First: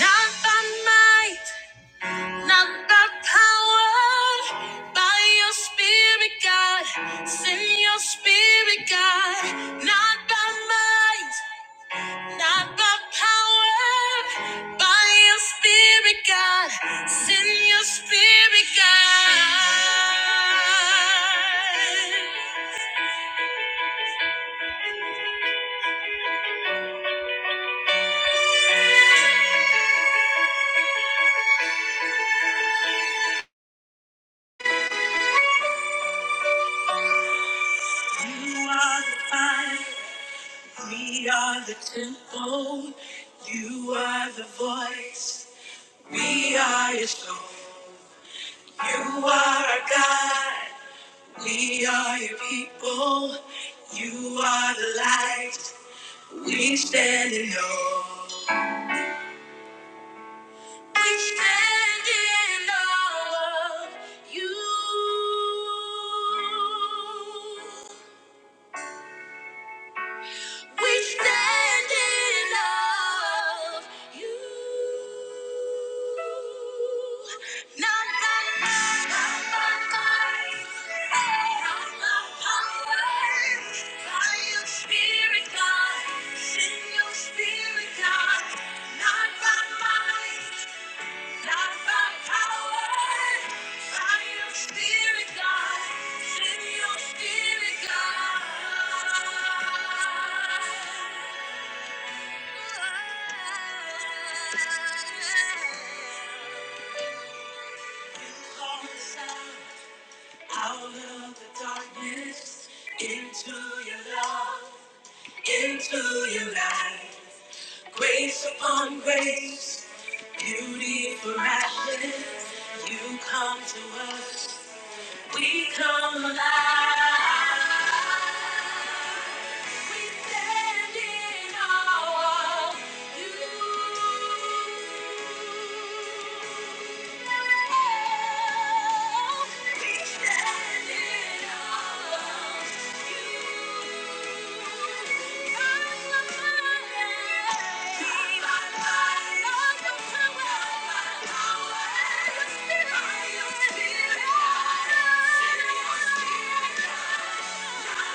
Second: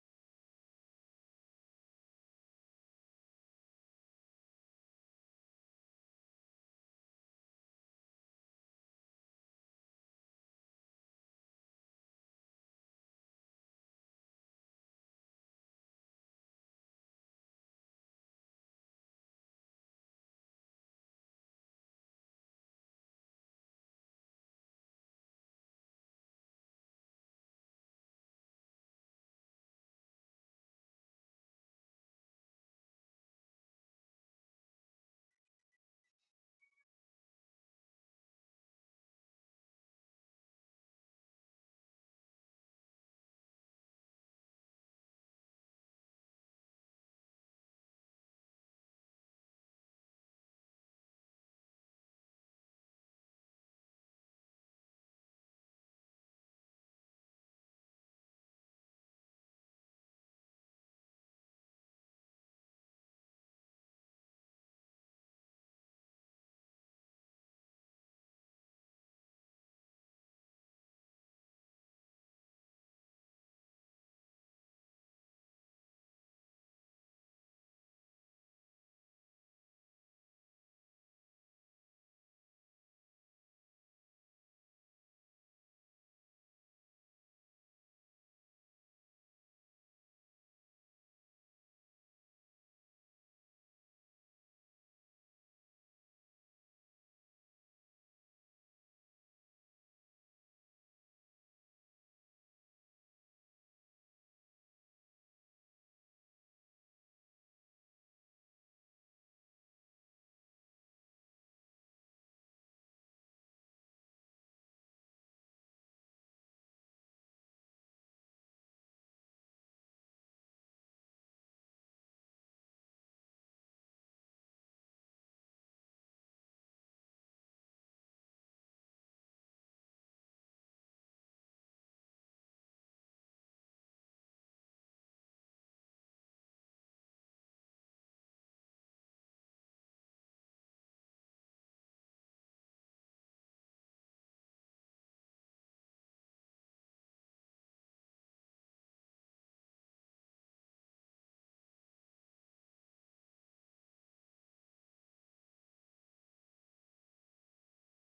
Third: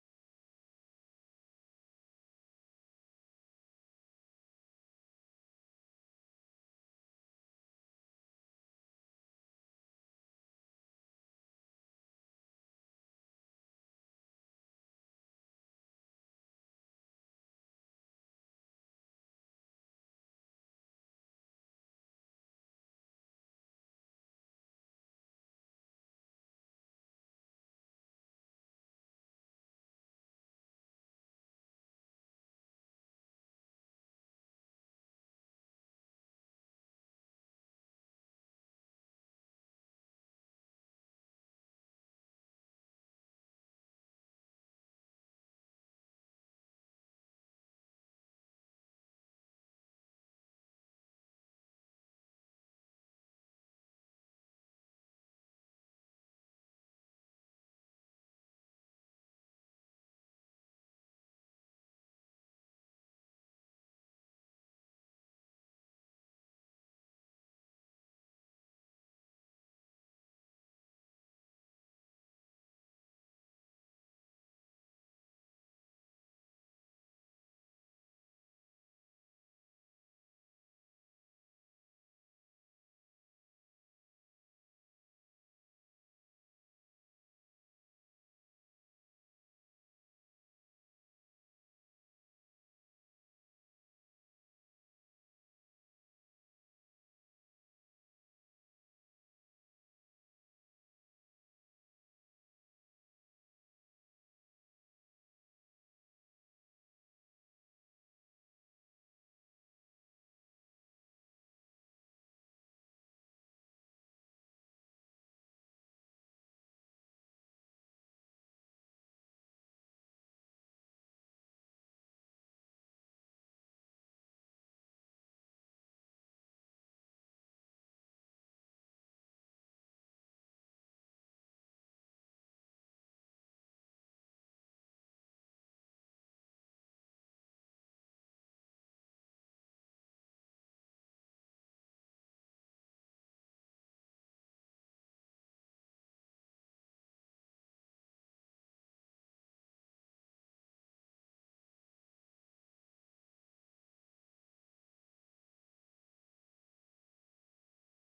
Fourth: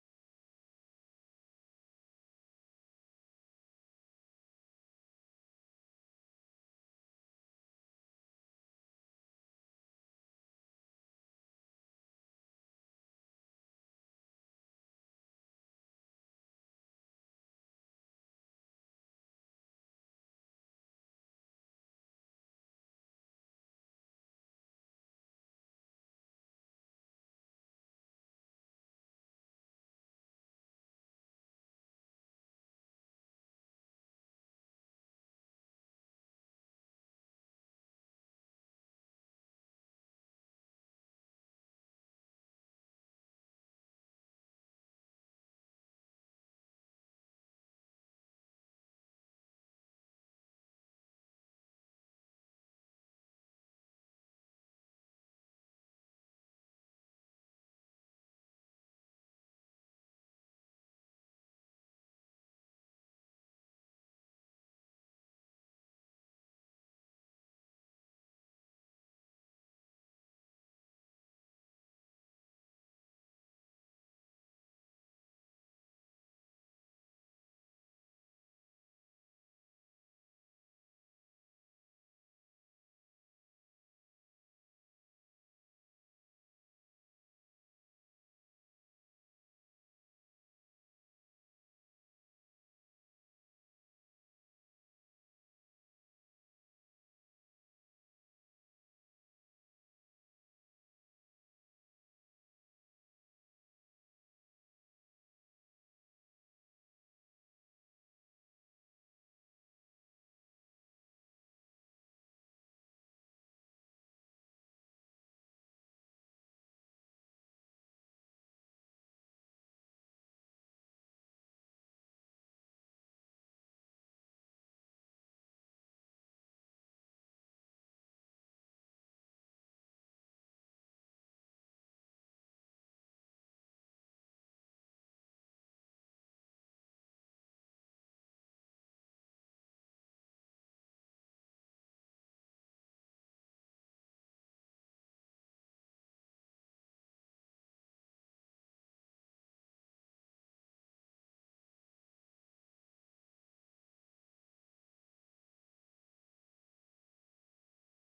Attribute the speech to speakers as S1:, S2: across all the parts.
S1: Not by might, not by power, by your spirit, God. Send your spirit, God. Not by might, not by power, by your spirit, God. Send your spirit, God. You are the fire, we are the temple. You are the voice. We are your soul. You are our God. We are your people. You are the light. We stand in awe. We stand in awe of you. We stand in love. You, not by might, not by might, not by power. By your Spirit, God, send your Spirit, God. Not by might, not by power. By your Spirit, God, send your Spirit, God. Out of the darkness, into your love, into your light. Grace upon grace, beauty for ashes. You come to us, we come alive. Thank you.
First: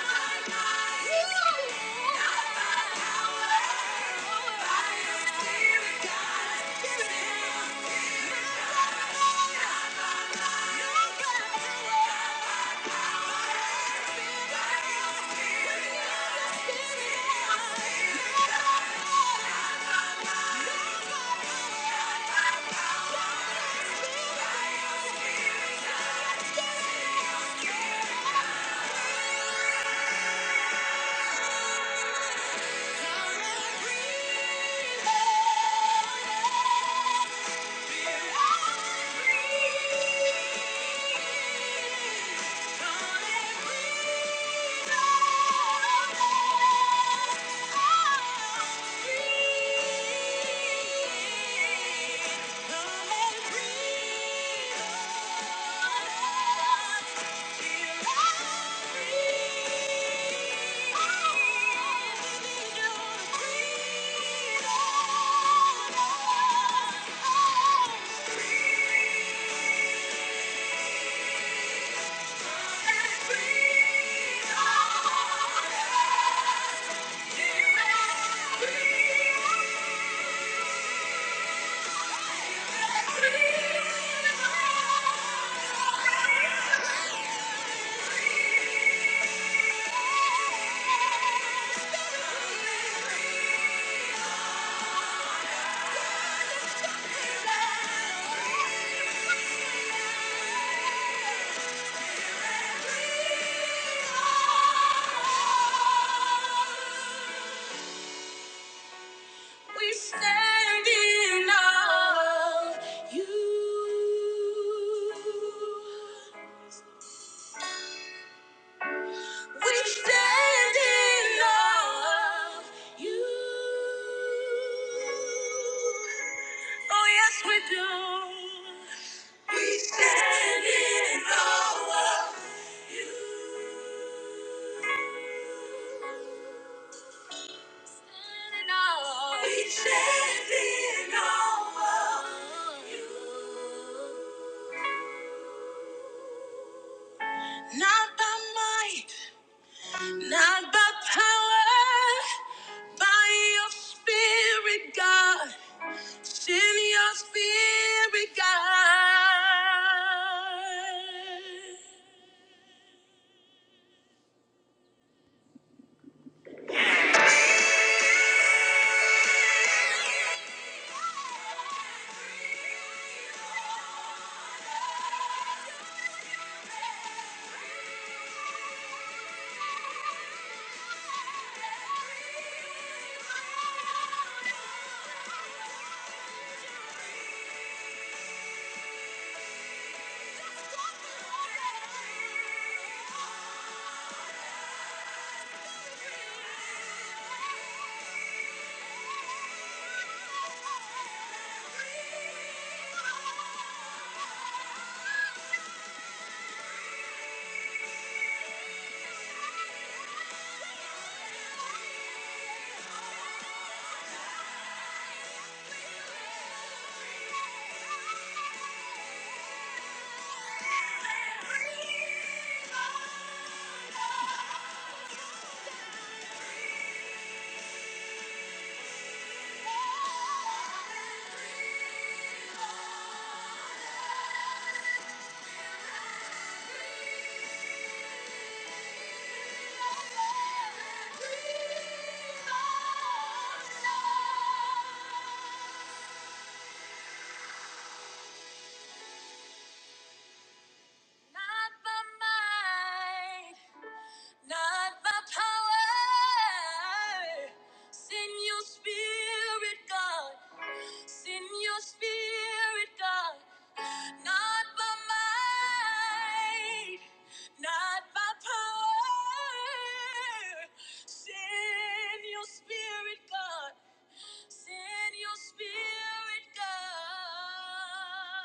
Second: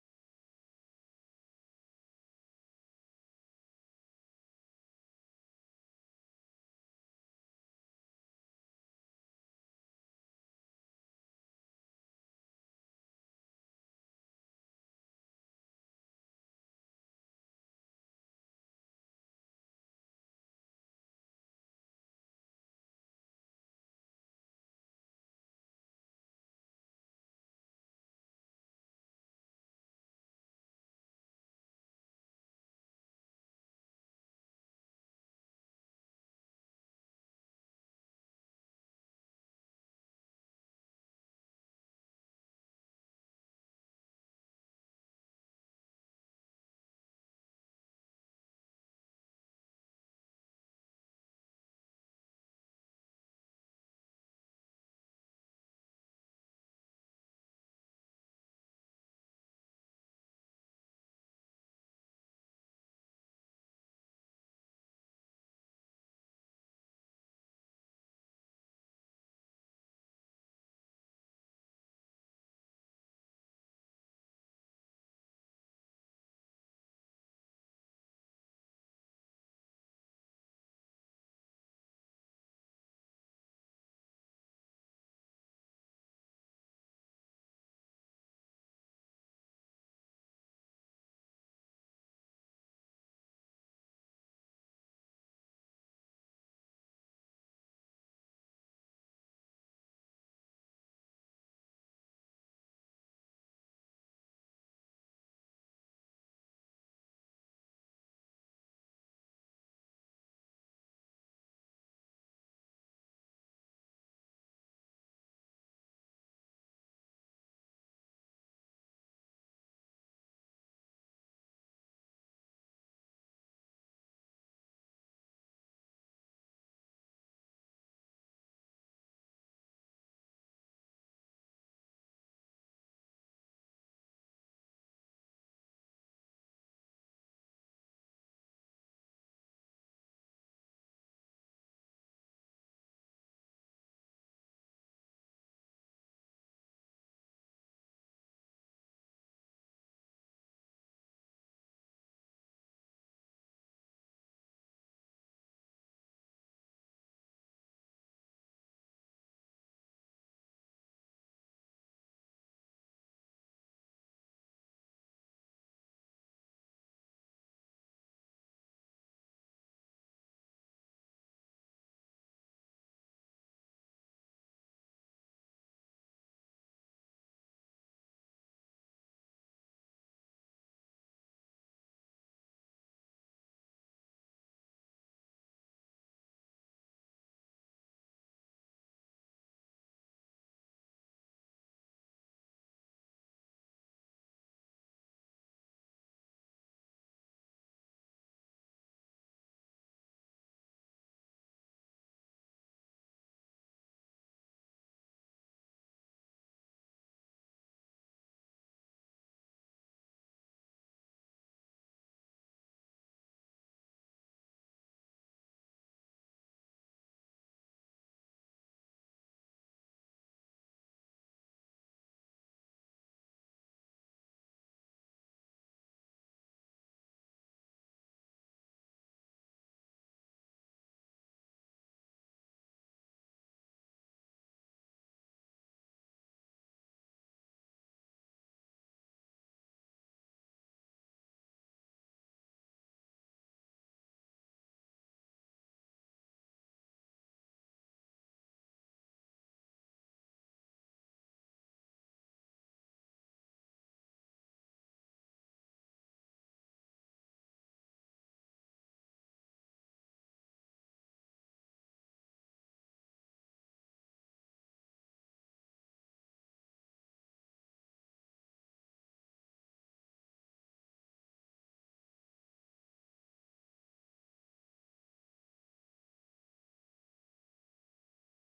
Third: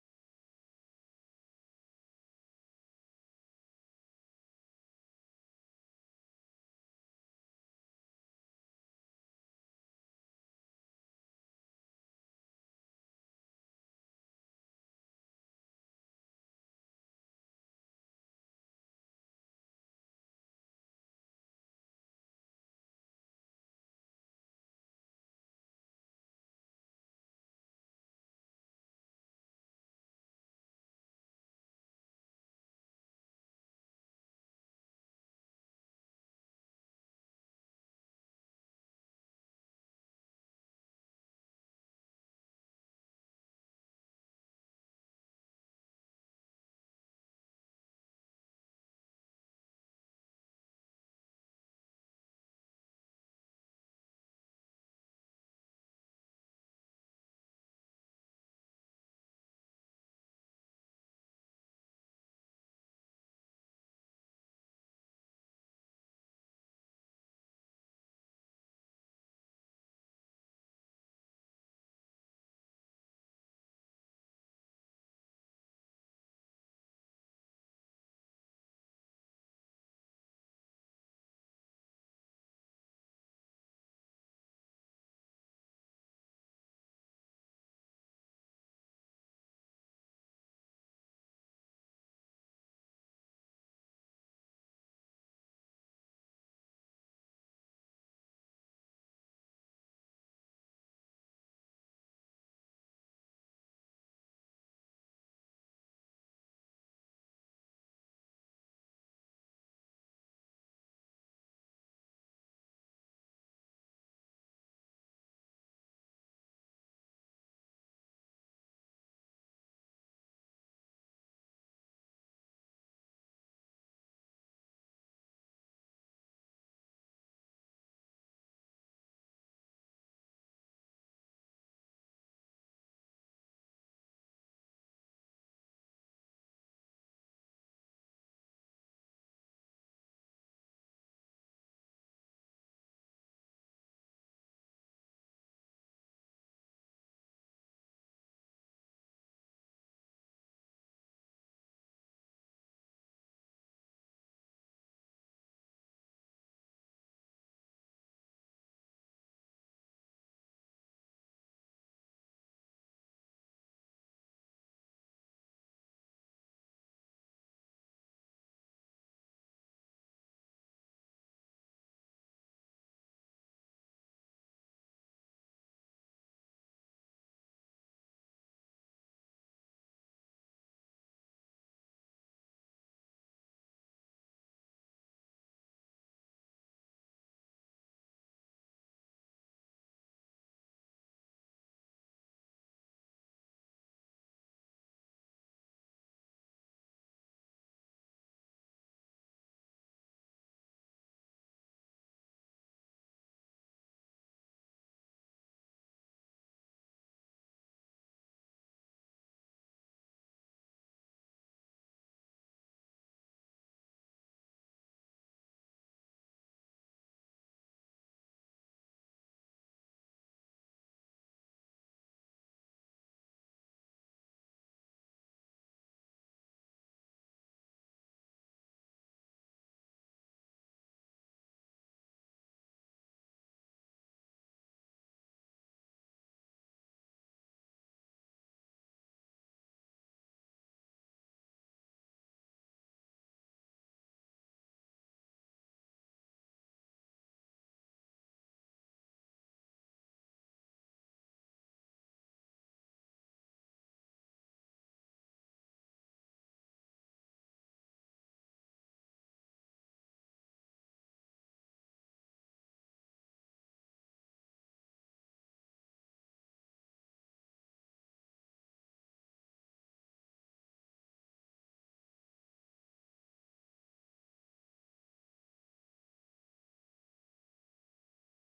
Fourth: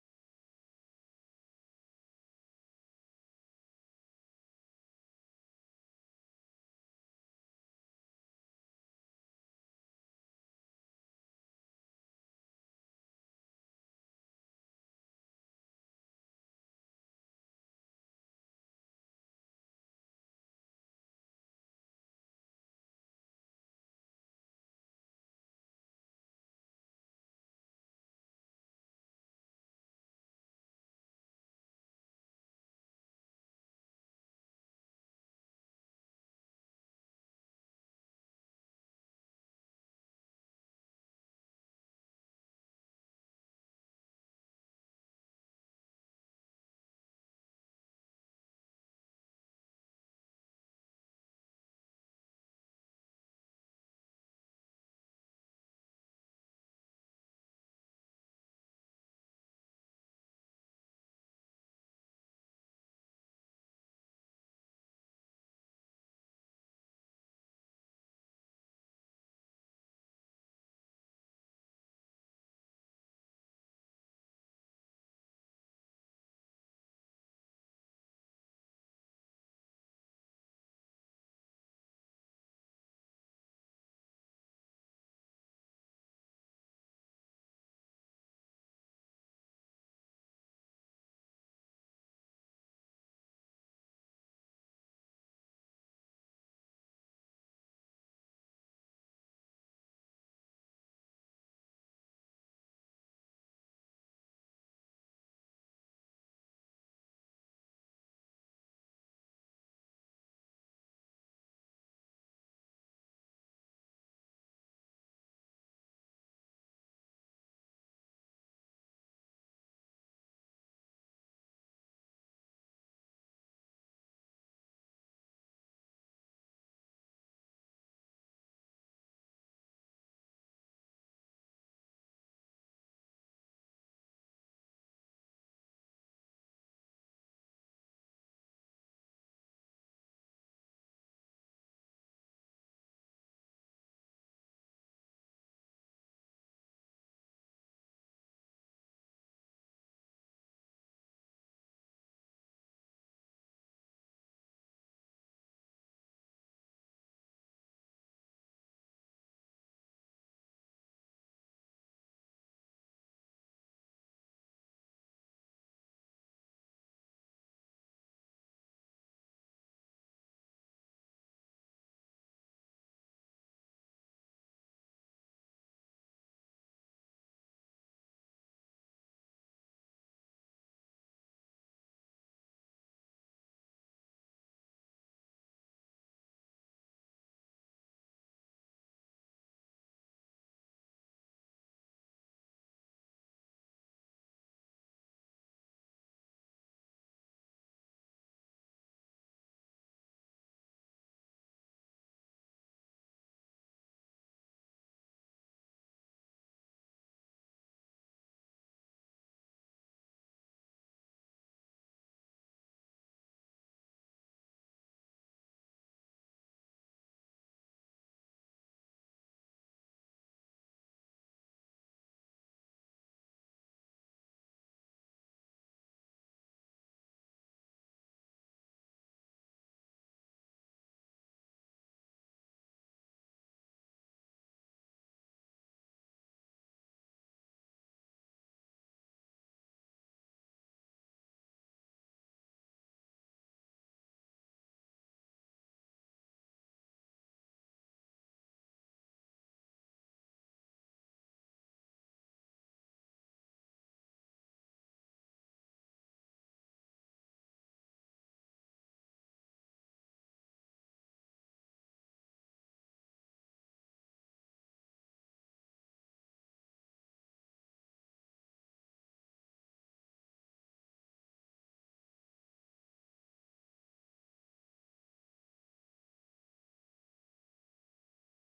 S1: Yeah. Thank you. We stand in awe of you. We stand in awe of you. Oh, yes, we do. We stand in awe. Not by might, not by power, by your spirit, God. Send your spirit, God. Not by might, not by power. Send your spirit, God. Send your spirit, God. Not by might, not by power. Send your spirit, God. Send your spirit, God.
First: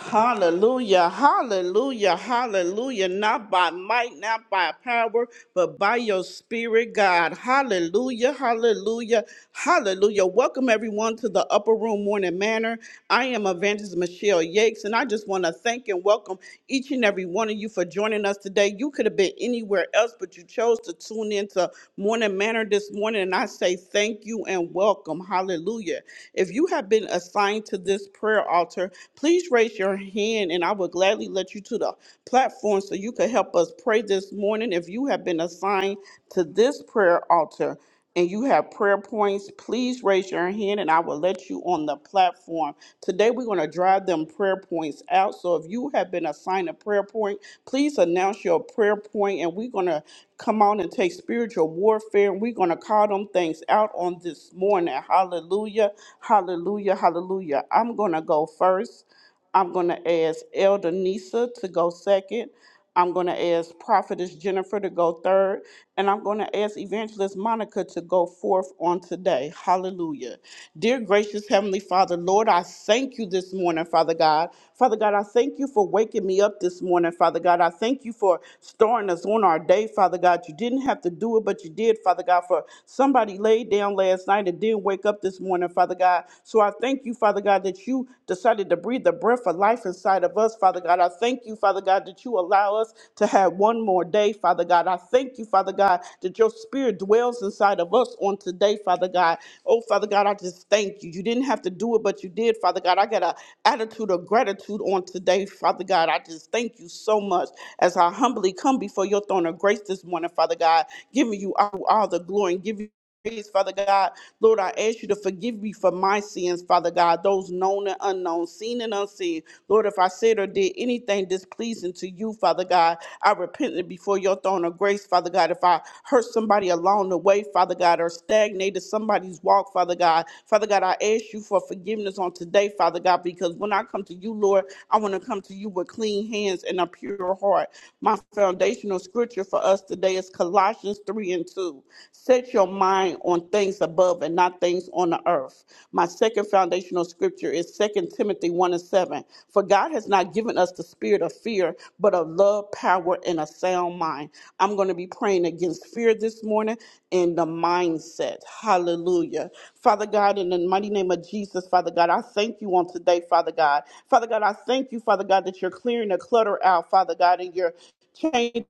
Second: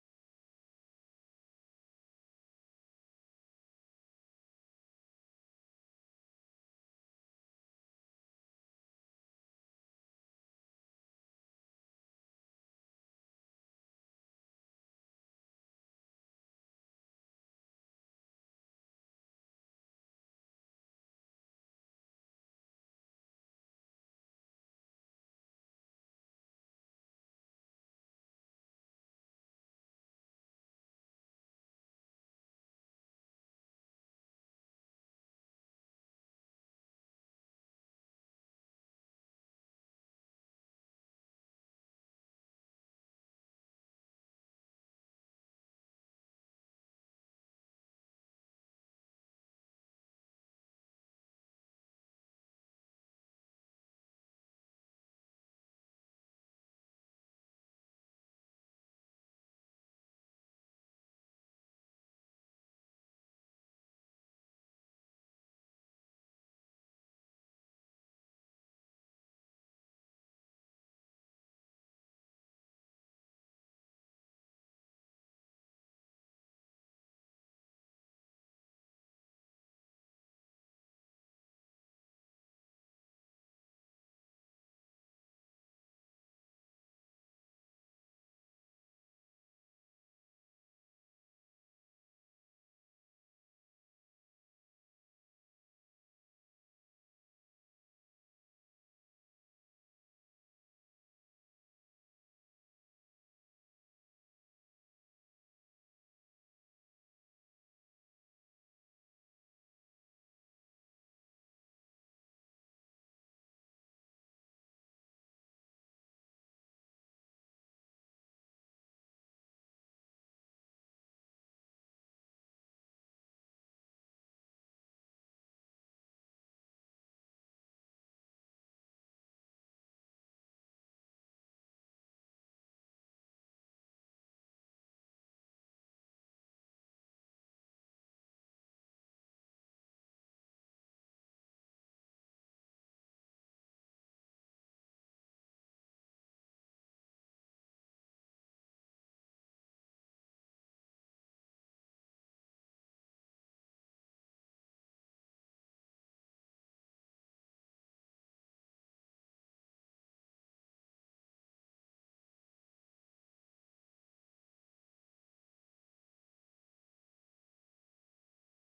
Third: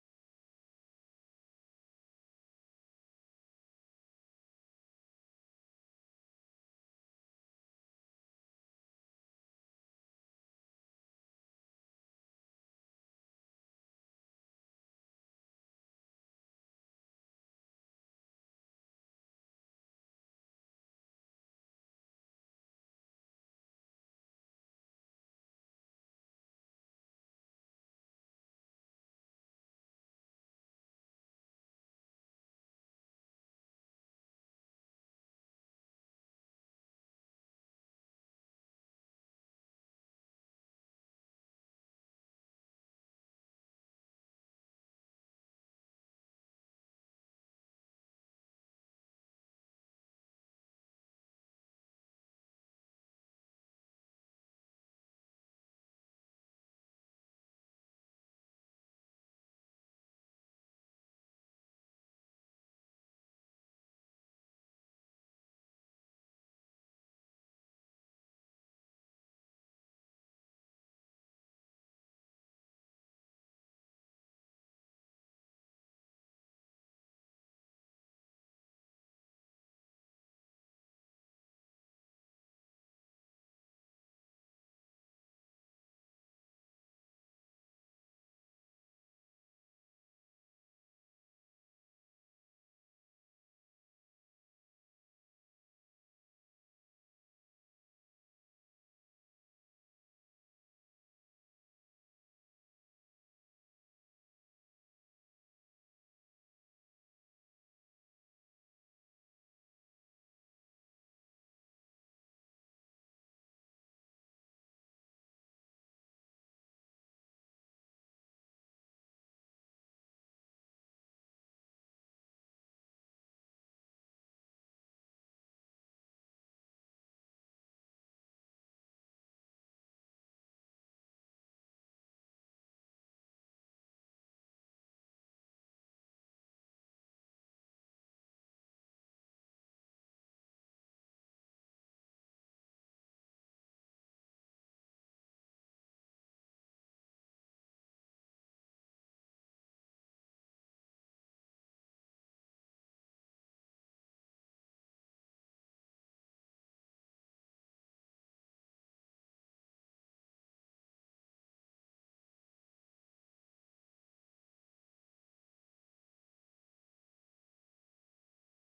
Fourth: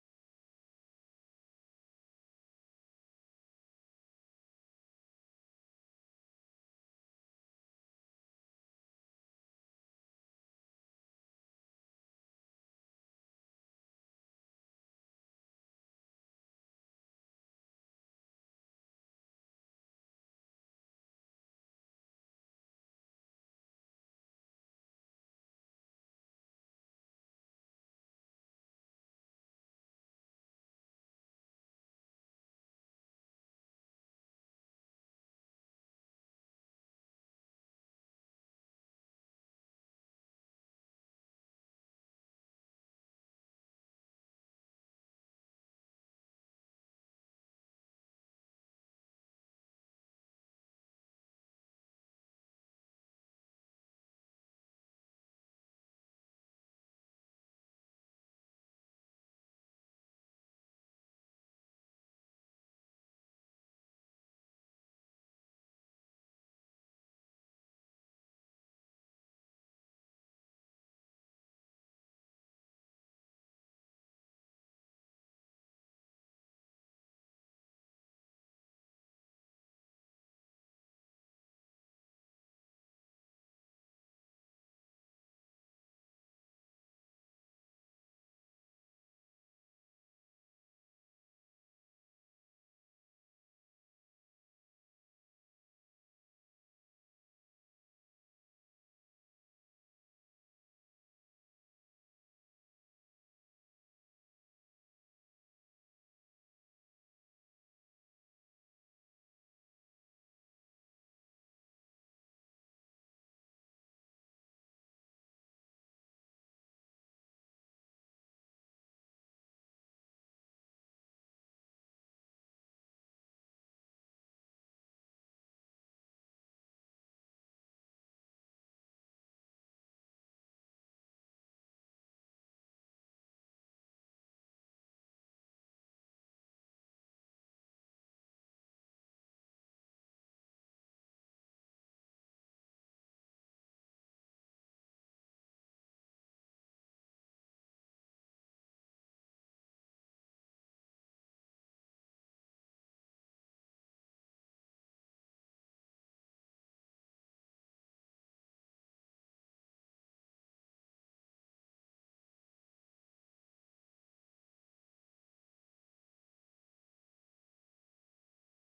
S1: Hallelujah, hallelujah, hallelujah. Not by might, not by power, but by your spirit, God. Hallelujah, hallelujah, hallelujah. Welcome everyone to the Upper Room Morning Manor. I am Evangelist Michelle Yakes, and I just want to thank and welcome each and every one of you for joining us today. You could have been anywhere else, but you chose to tune in to Morning Manor this morning, and I say thank you and welcome. Hallelujah. Hallelujah. If you have been assigned to this prayer altar, please raise your hand and I will gladly let you to the platform so you can help us pray this morning. If you have been assigned to this prayer altar and you have prayer points, please raise your hand and I will let you on the platform. Today we're going to drive them prayer points out. So if you have been assigned a prayer point, please announce your prayer point and we're going to come on and take spirit spiritual warfare. And we're going to call them things out on this morning. Hallelujah. Hallelujah. Hallelujah. I'm going to go first. I'm going to ask Elder Nisa to go second. I'm going to ask Prophetess Jennifer to go third. And I'm going to ask Evangelist Monica to go forth on today. Hallelujah. Dear gracious Heavenly Father, Lord, I thank you this morning, Father God. Father God, I thank you for waking me up this morning, Father God. I thank you for starting us on our day, Father God. You didn't have to do it, but you did, Father God, for somebody laid down last night and didn't wake up this morning, Father God. So I thank you, Father God, that you decided to breathe the breath of life inside of us, Father God. I thank you, Father God, that you allow us to have one more day, Father God. I thank you, Father God, that your spirit dwells inside of us on today, Father God. Oh, Father God, I just thank you. You didn't have to do it, but you did, Father God. I got an attitude of gratitude on today, Father God. I just thank you so much as I humbly come before your throne of grace this morning, Father God, giving you all, all the glory and giving you praise, Father God. Lord, I ask you to forgive me for my sins, Father God, those known and unknown, seen and unseen. Lord, if I said or did anything displeasing to you, Father God, I repent it before your throne of grace, Father God. If I hurt somebody along the way, Father Father God, or stagnated somebody's walk, Father God. Father God, I ask you for forgiveness on today, Father God, because when I come to you, Lord, I want to come to you with clean hands and a pure heart. My foundational scripture for us today is Colossians 3 and 2. Set your mind on things above and not things on the earth. My second foundational scripture is Second Timothy 1 and 7. For God has not given us the spirit of fear, but of love, power, and a sound mind. I'm going to be praying against fear this morning and the mindset. Hallelujah. Father God, in the mighty name of Jesus, Father God, I thank you on today, Father God. Father God, I thank you, Father God, that you're clearing the clutter out, Father God, and you're changing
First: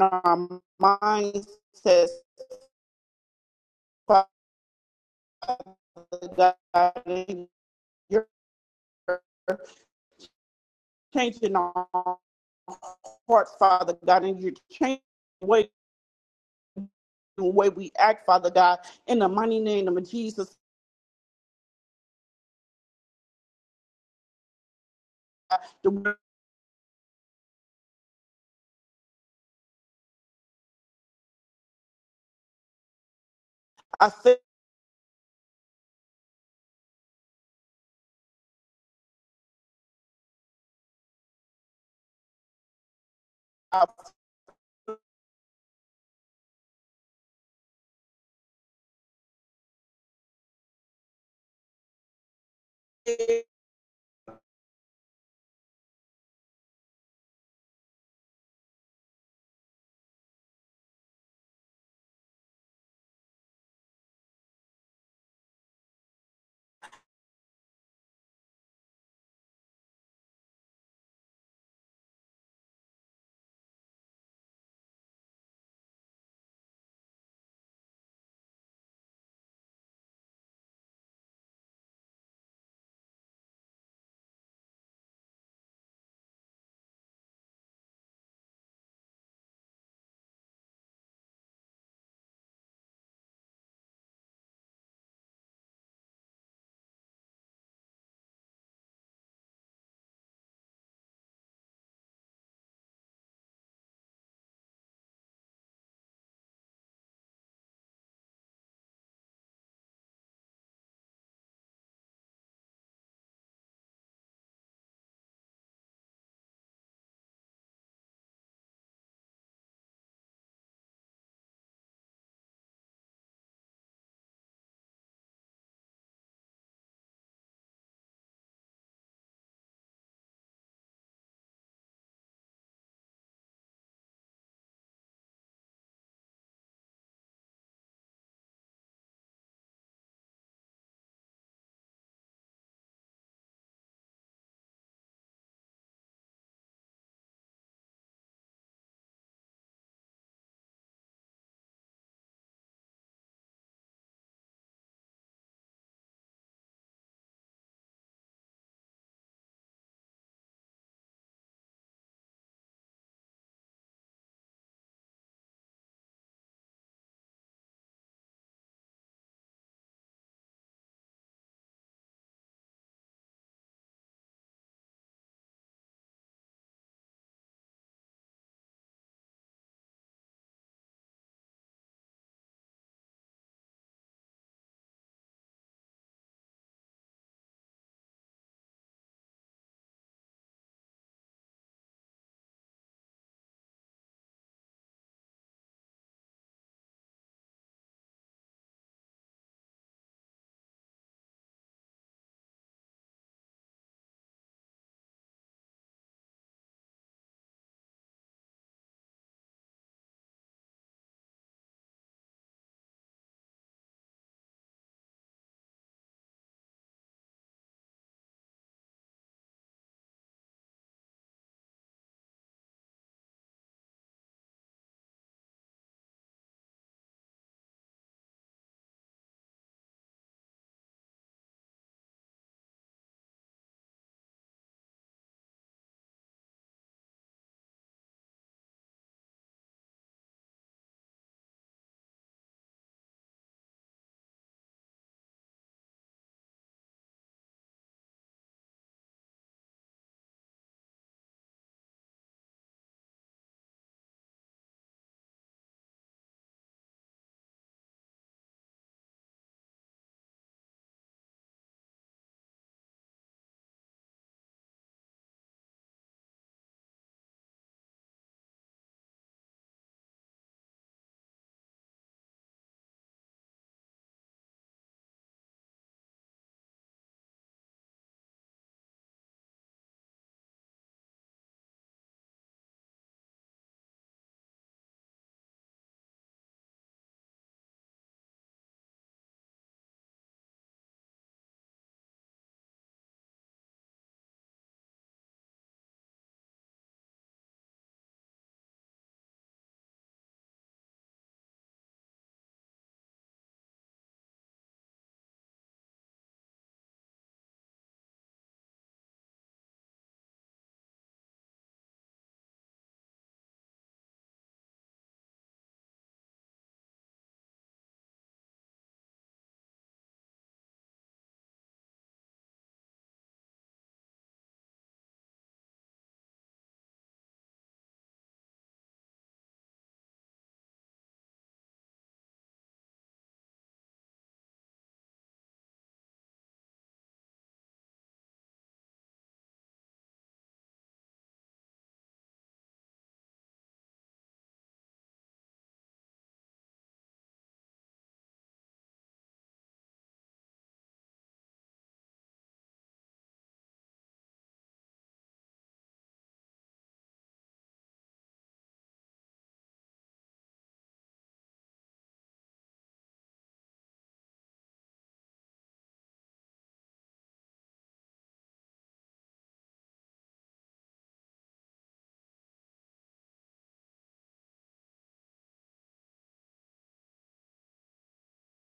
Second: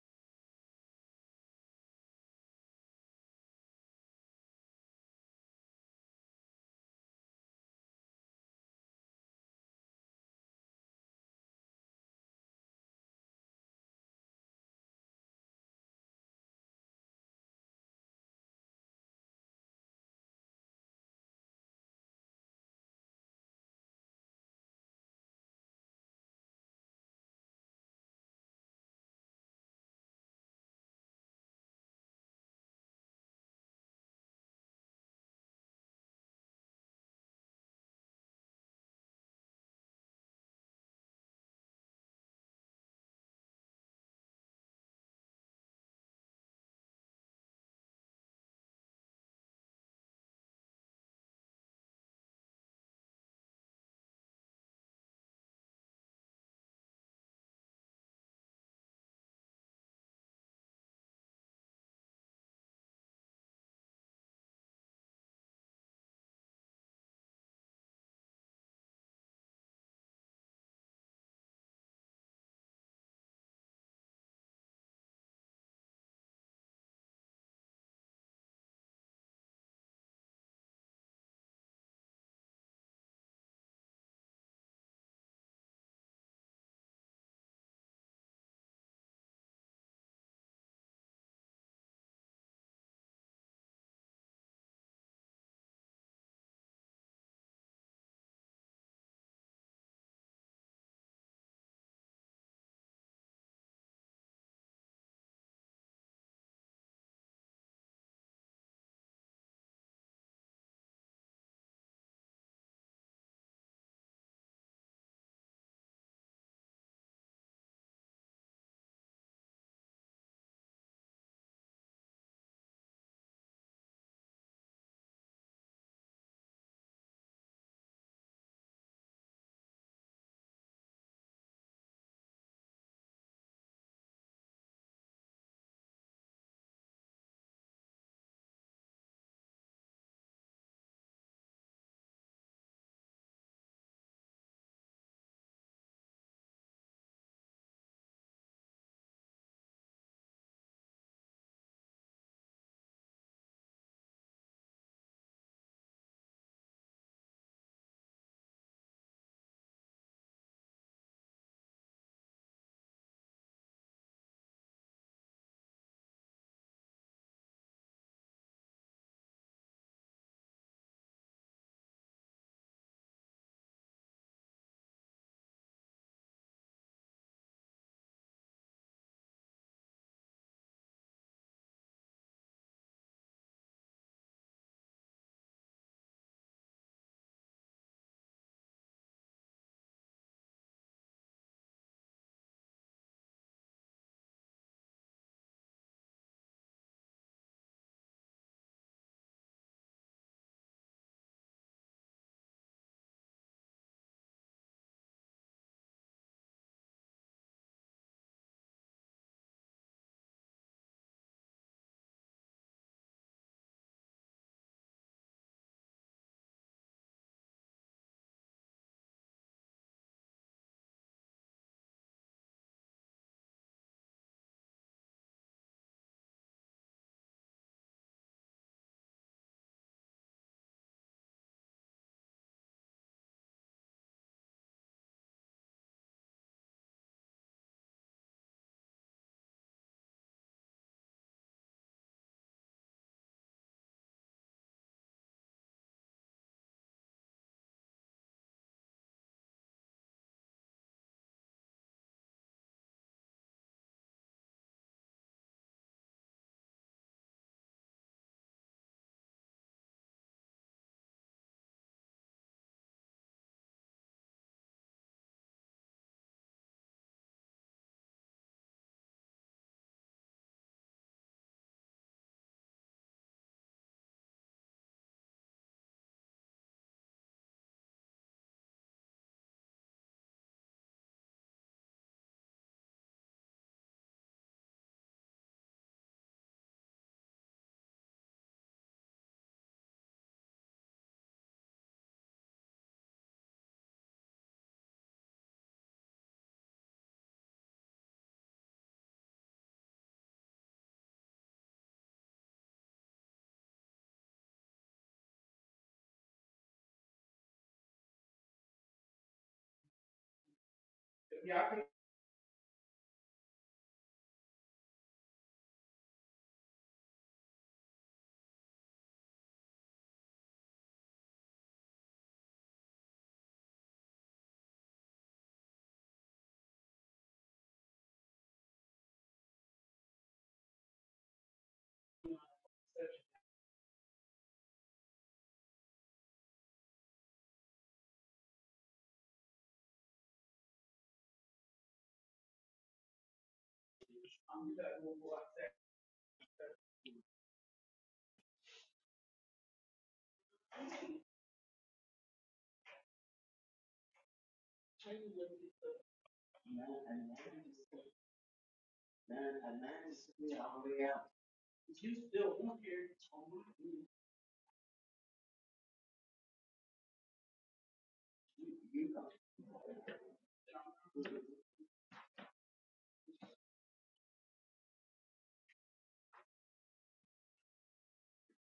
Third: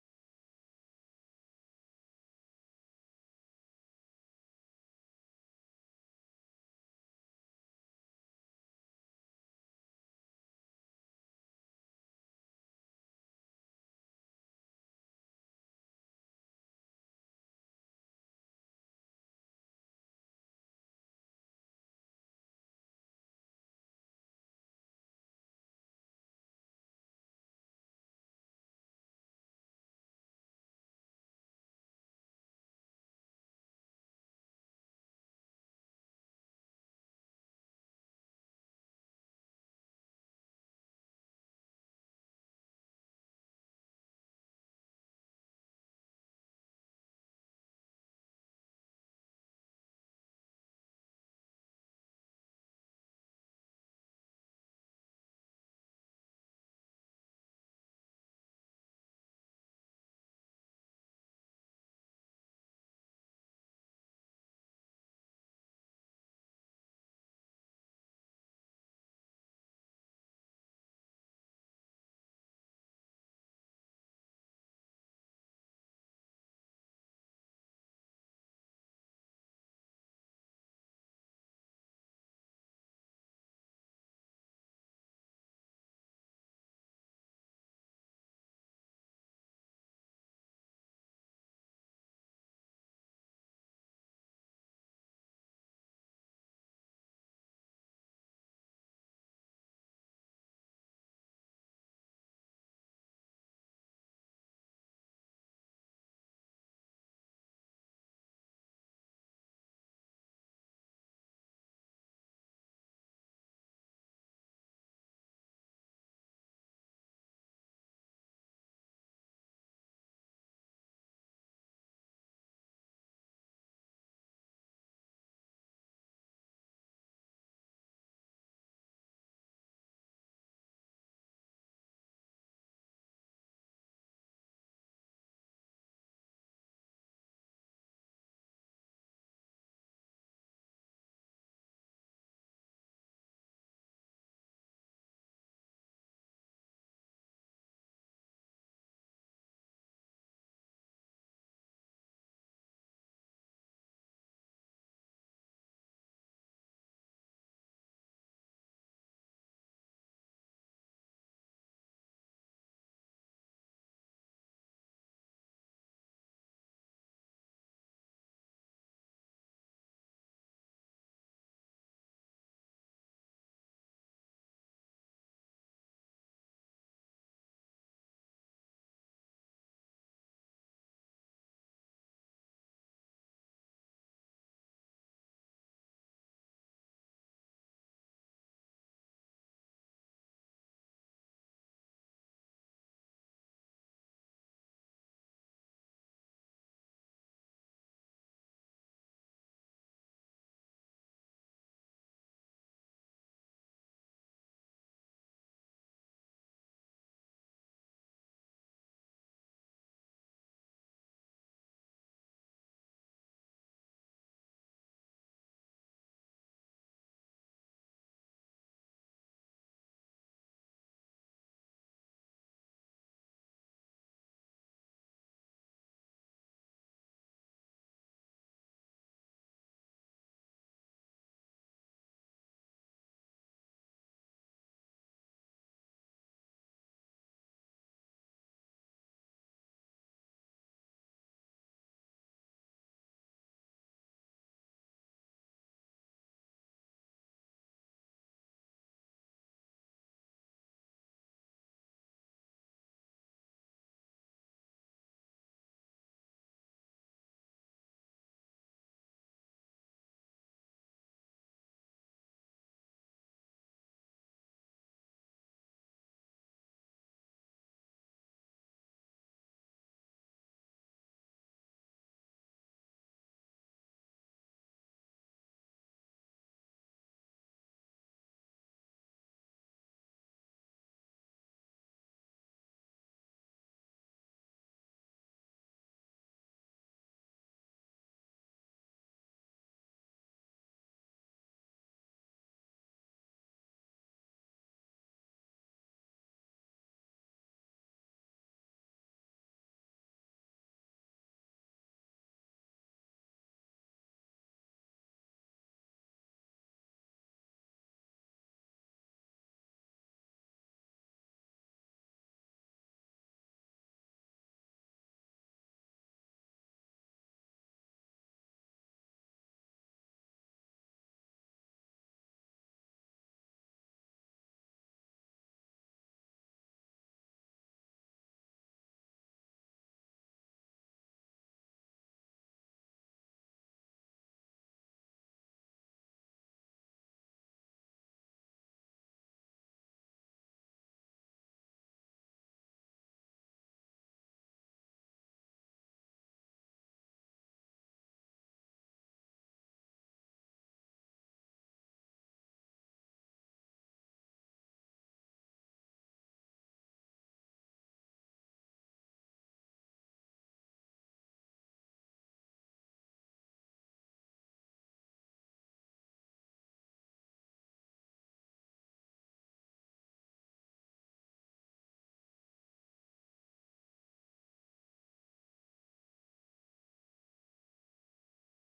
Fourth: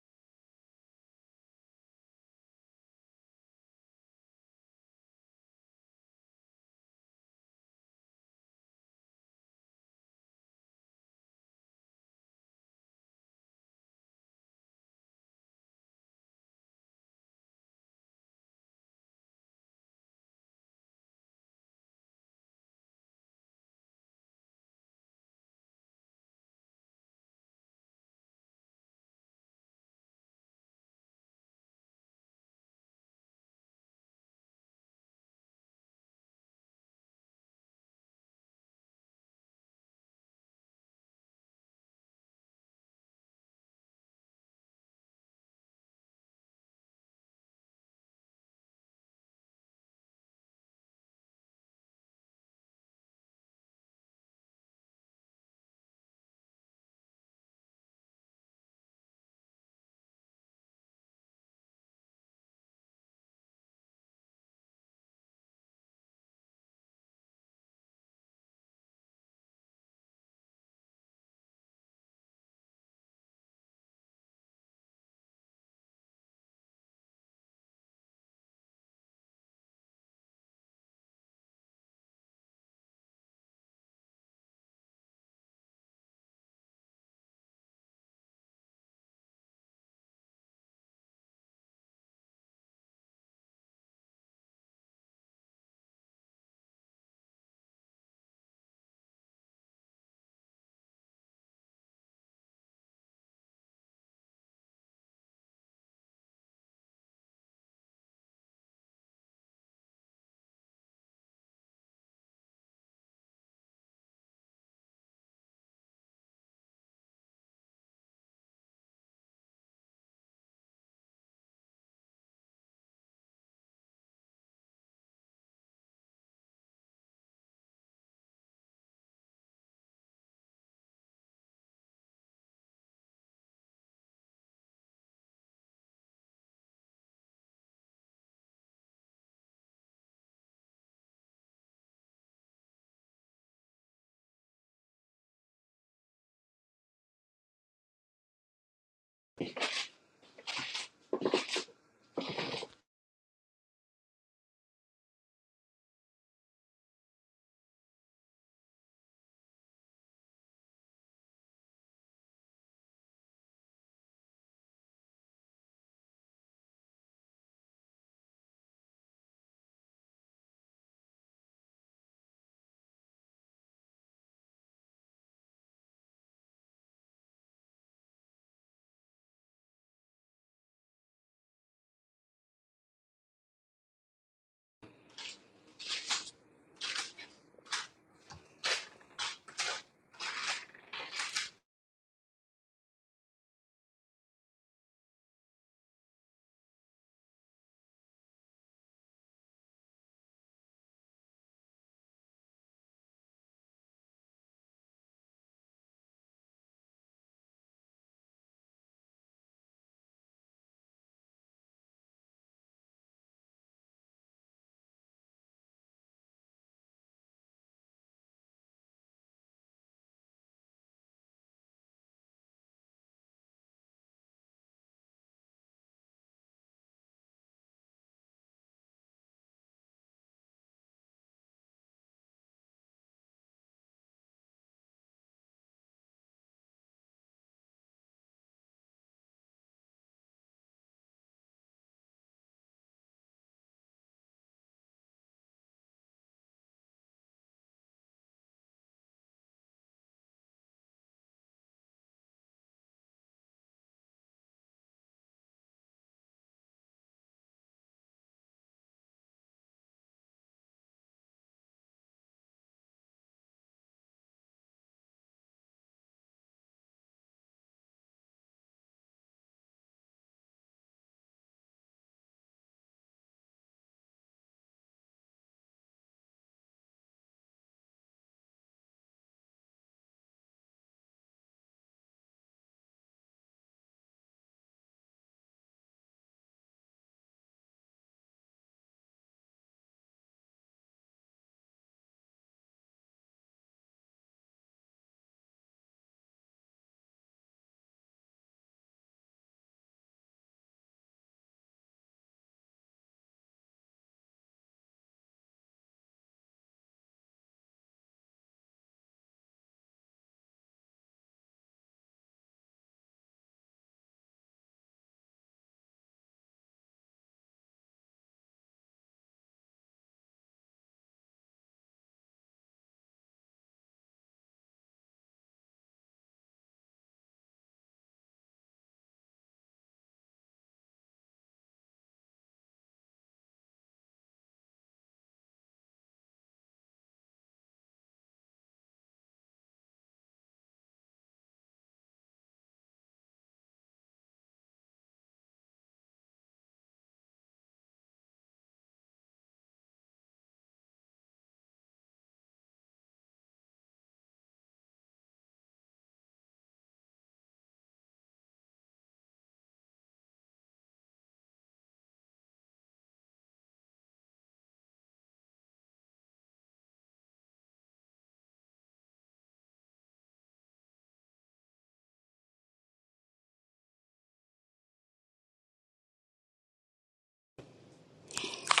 S1: our mindsets, Father God, and you're changing our hearts, Father God, and you're changing the way, the way we act, Father God, in the mighty name of Jesus. I thank I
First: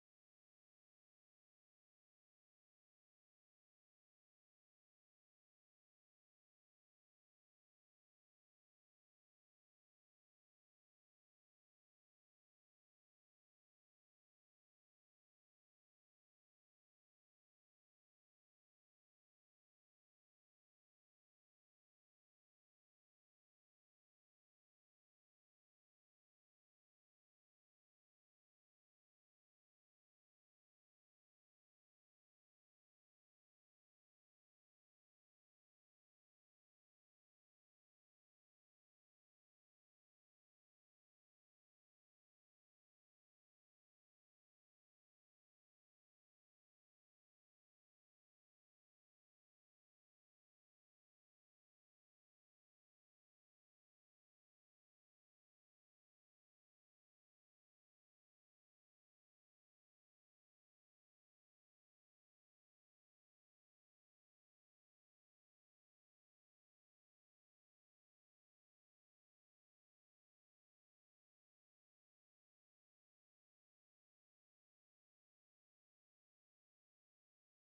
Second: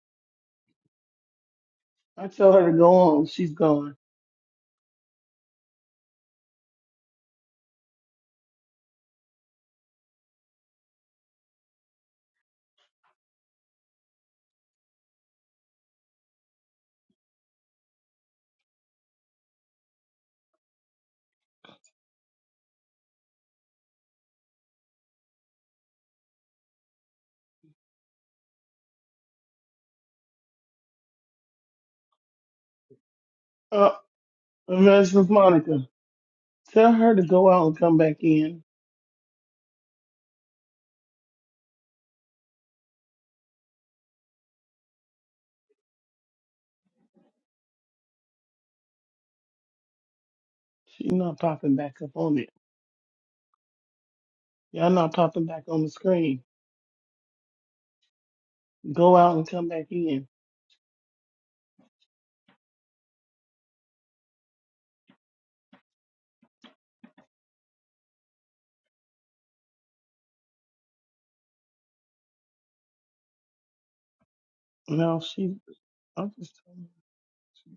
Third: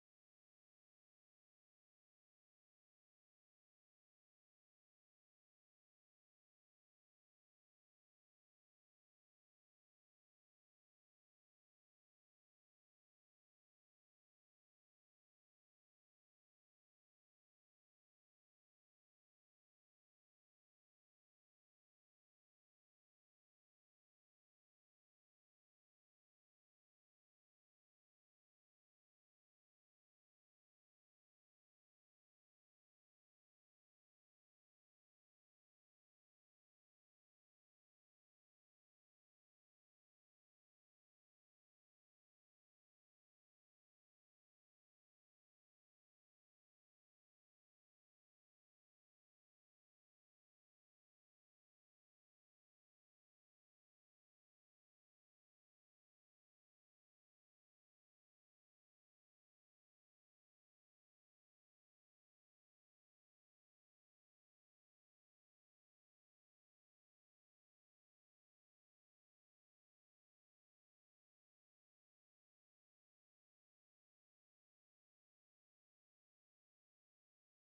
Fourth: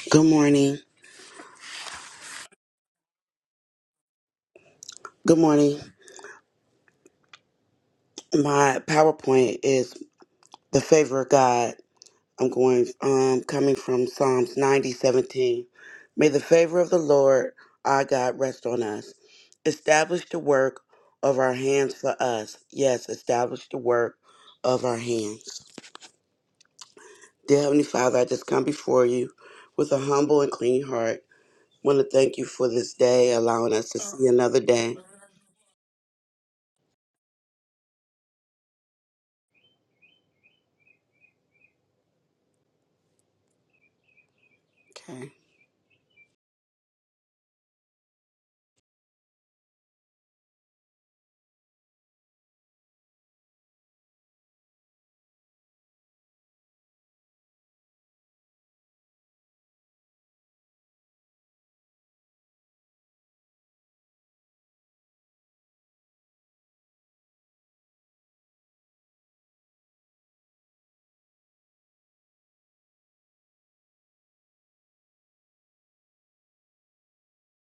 S2: Good morning.
S3: I tell her to go on. She's gone.
S2: Good morning. My PowerPoint is the favor of God. I'm going um coming from Psalms 90 17. May the favor of the Lord our God rest on us. Establish the work of our hands for us. Yes, establish the work of our hands. Dear Heavenly Father, I just come before you with a humble and clean heart. want to thank you for this day, allowing us
S3: Uh,
S2: to see another day.
S3: Mrs. Monica, tell her to go out and come back in.
S2: Okay.
S3: She's not popping back up on it. Y'all not popping back on the screen. Go out and come back in. No, she. I'm just telling you.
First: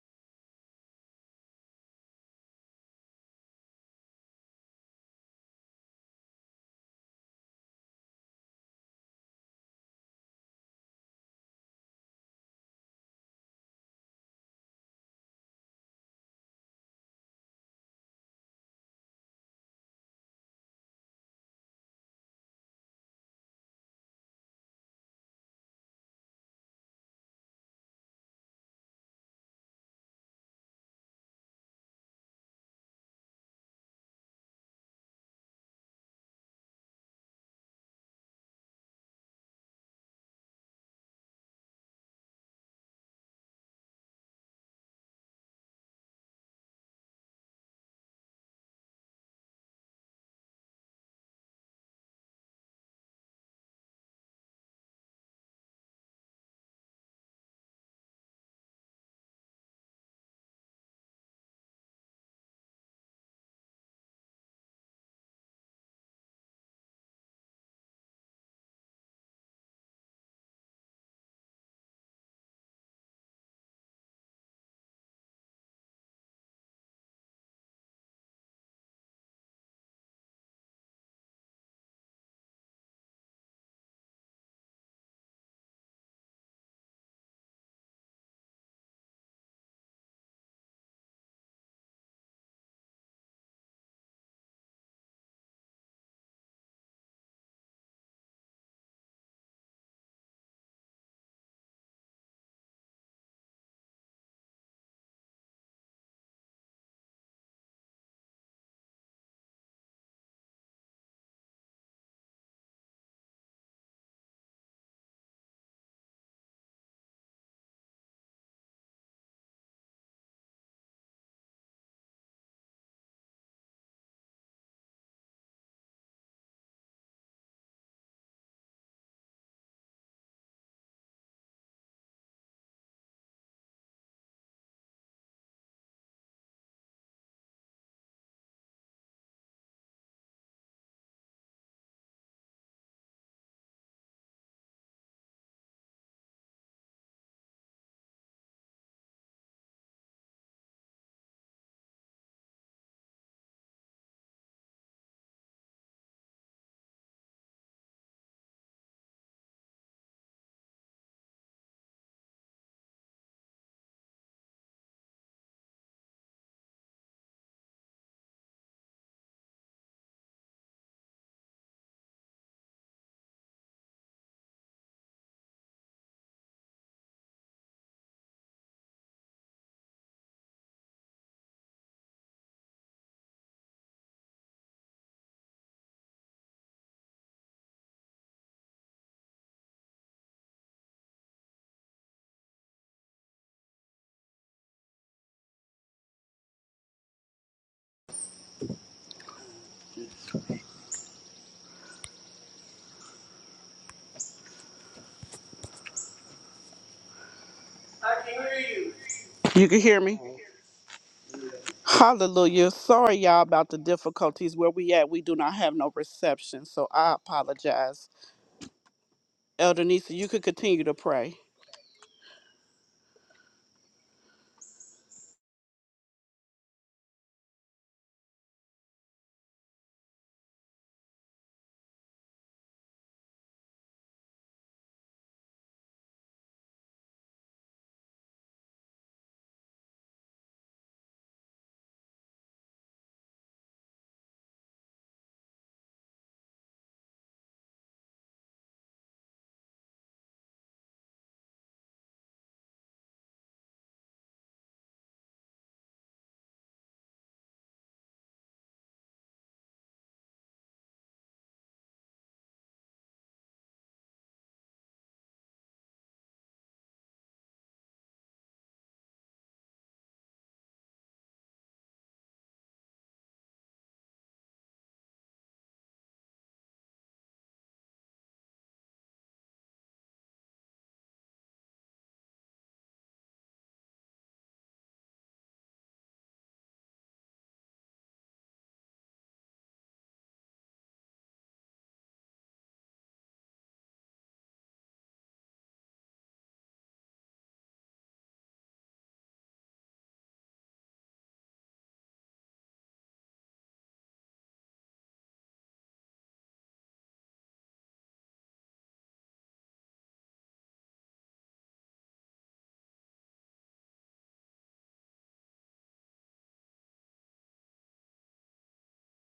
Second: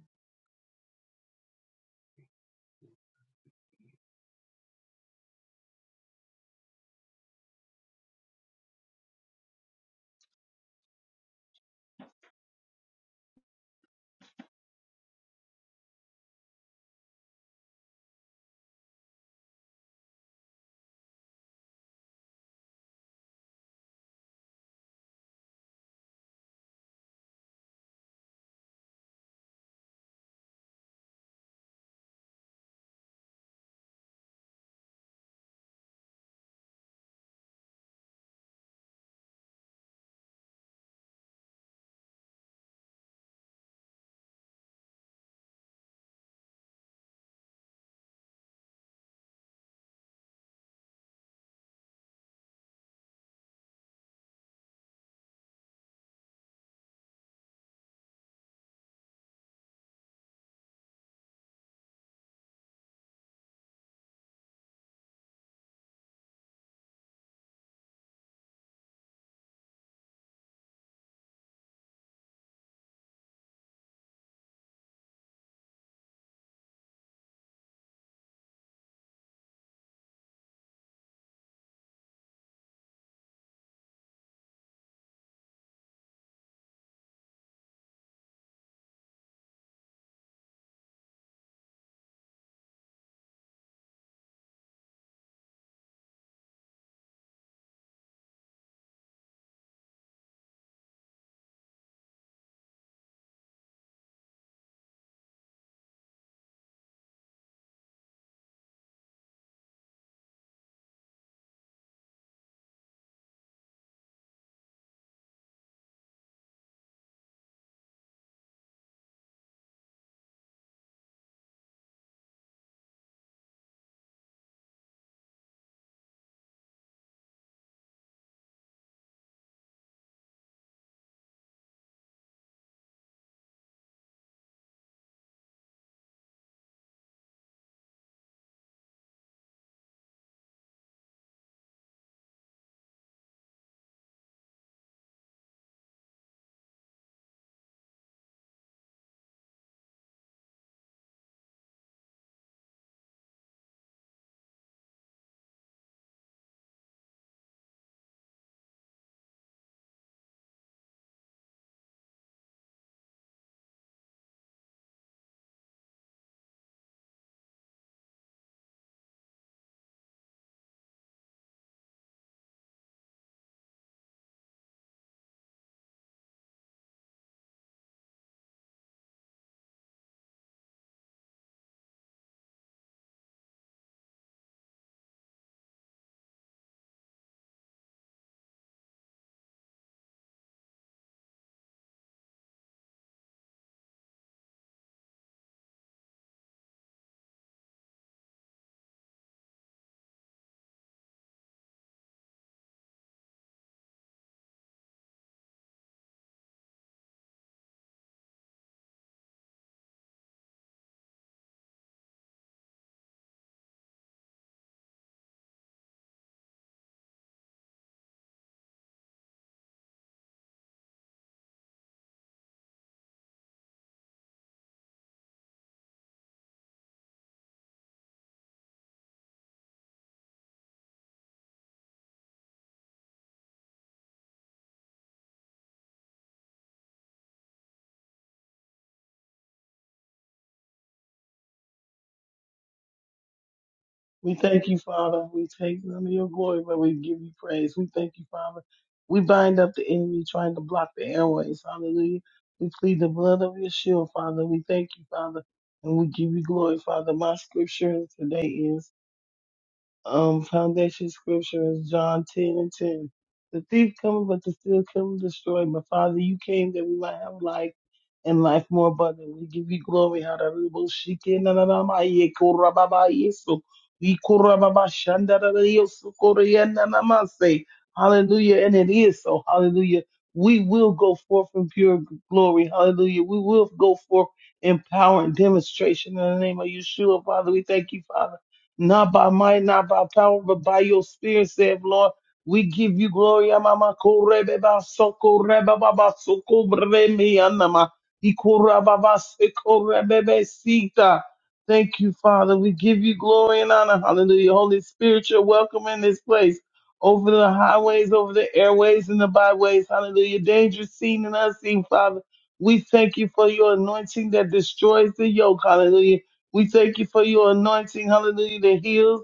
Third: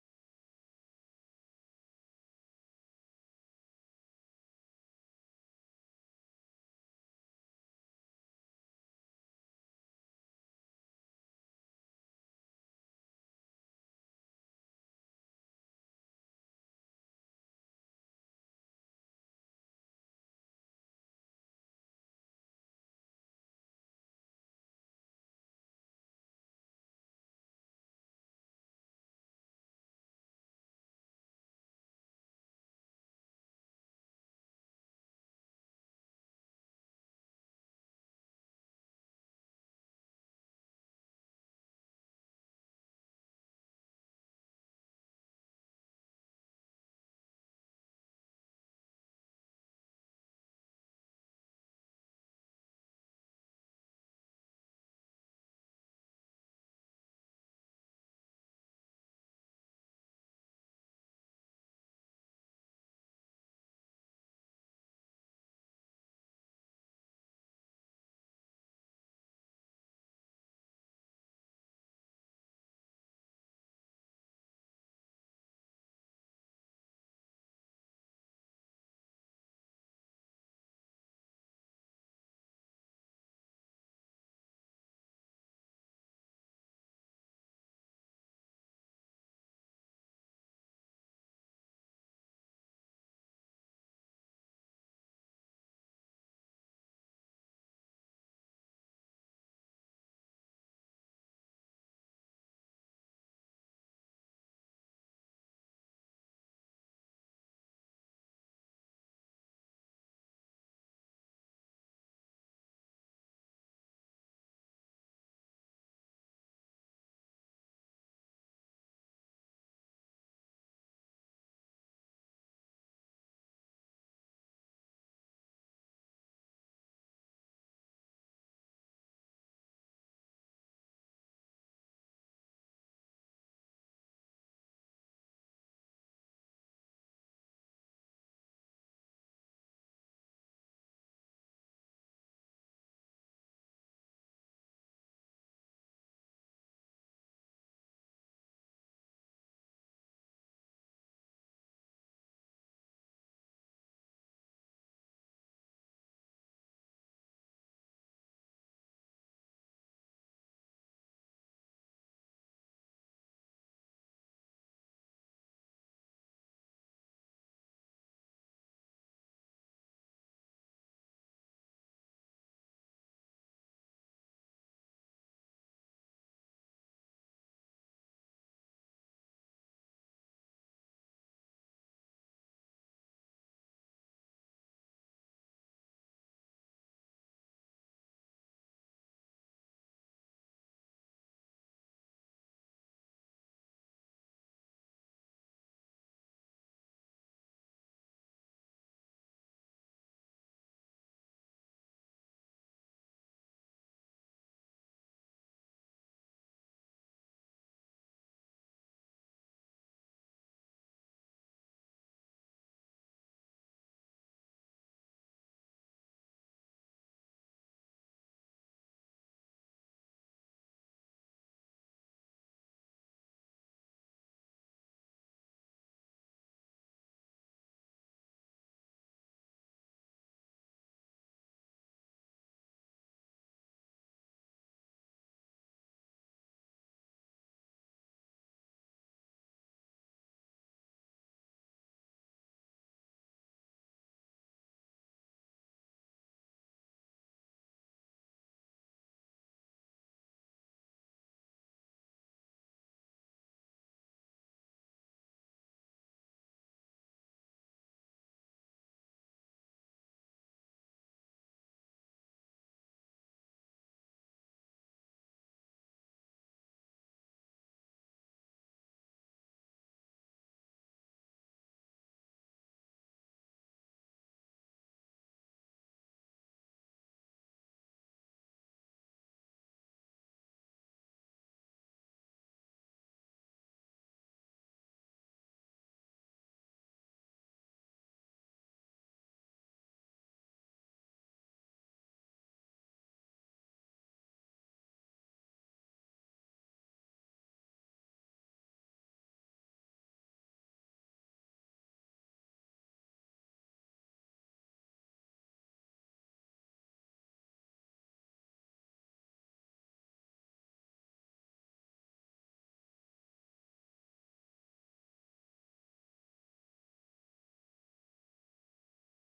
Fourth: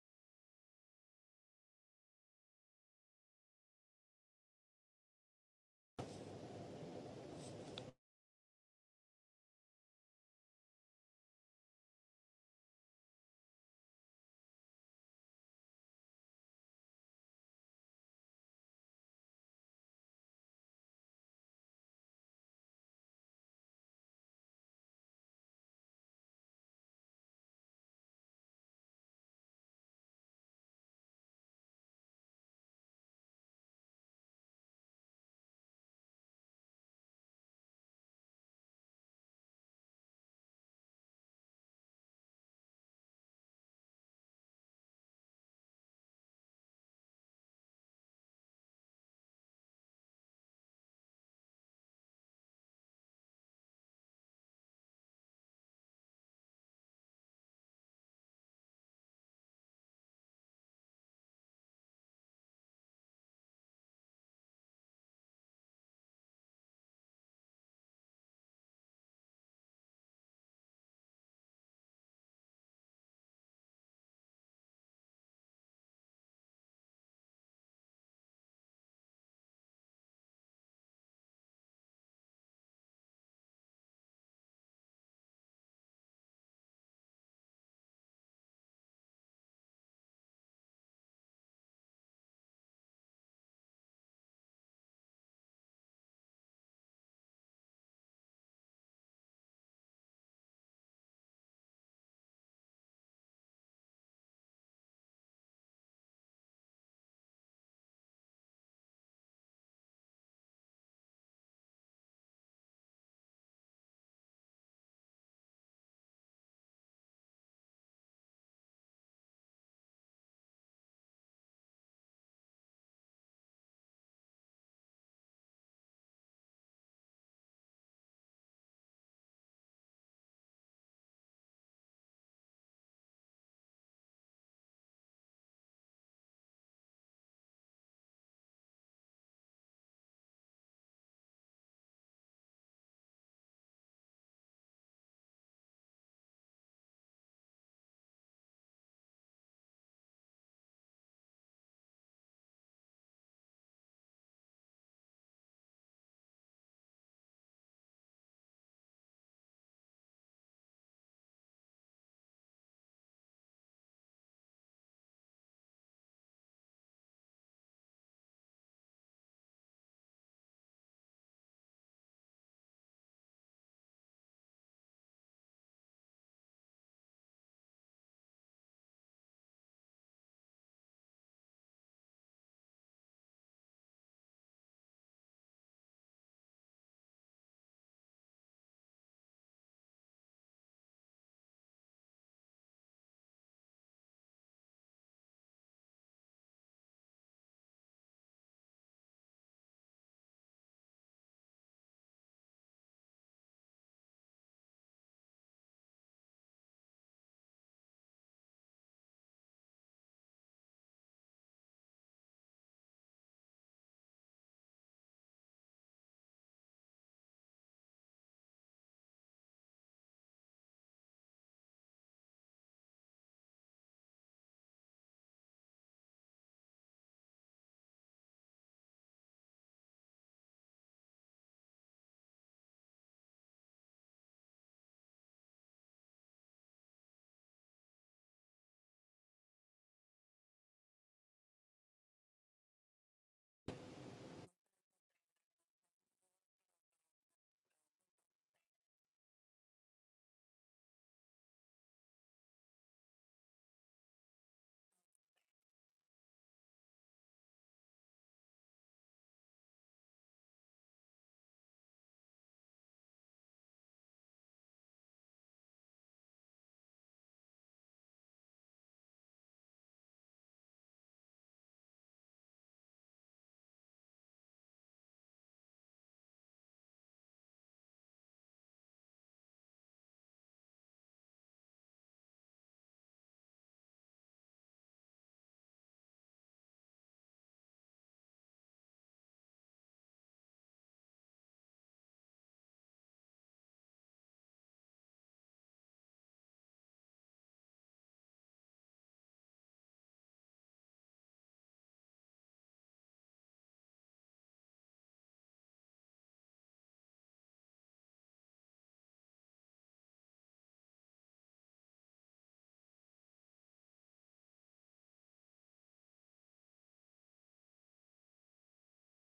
S1: thank You can hear me? Hallelujah. Sorry, y'all, about the difficulties where we at. We do not have no reception, so I apologize. Elder Nisa, you could continue to pray.
S3: We thank you, Father. We take none of your glory, but we give you praise. We thank you, Father. We bind up the enemy trying to block the airways. Hallelujah. We plead the blood of your shield, Father. We thank you, Father. And we give you glory, Father. My scripture today is um, foundation scripture is John 10 and 10. The thief coming, but to steal, kill, and destroy. But Father, you came that we might have life and life more abundantly. We give you glory. Hallelujah. Shike na na na ma ye kora ba ba yesu. We kora ba ba shanda da da yesu kora ya na na ma se. Hallelujah. And it is so. Hallelujah. We will go forth in pure glory. Hallelujah. We will go forth in power and demonstration in the name of Yeshua. Father, we thank you, Father not by might, not by power, but by your spirit, saith Lord. We give you glory, Amama Korebe Basoko Reba Baba Soko Bremi Anama Ikura Baba Seko Rebebe Sita. Thank you, Father. We give you glory and honor. Hallelujah. Holy Spirit, you're welcome in this place. Over the highways, over the airways, and the byways. Hallelujah. Dangerous seen and unseen, Father. We thank you for your anointing that destroys the yoke. Hallelujah we thank you for your anointing, hallelujah, that heals,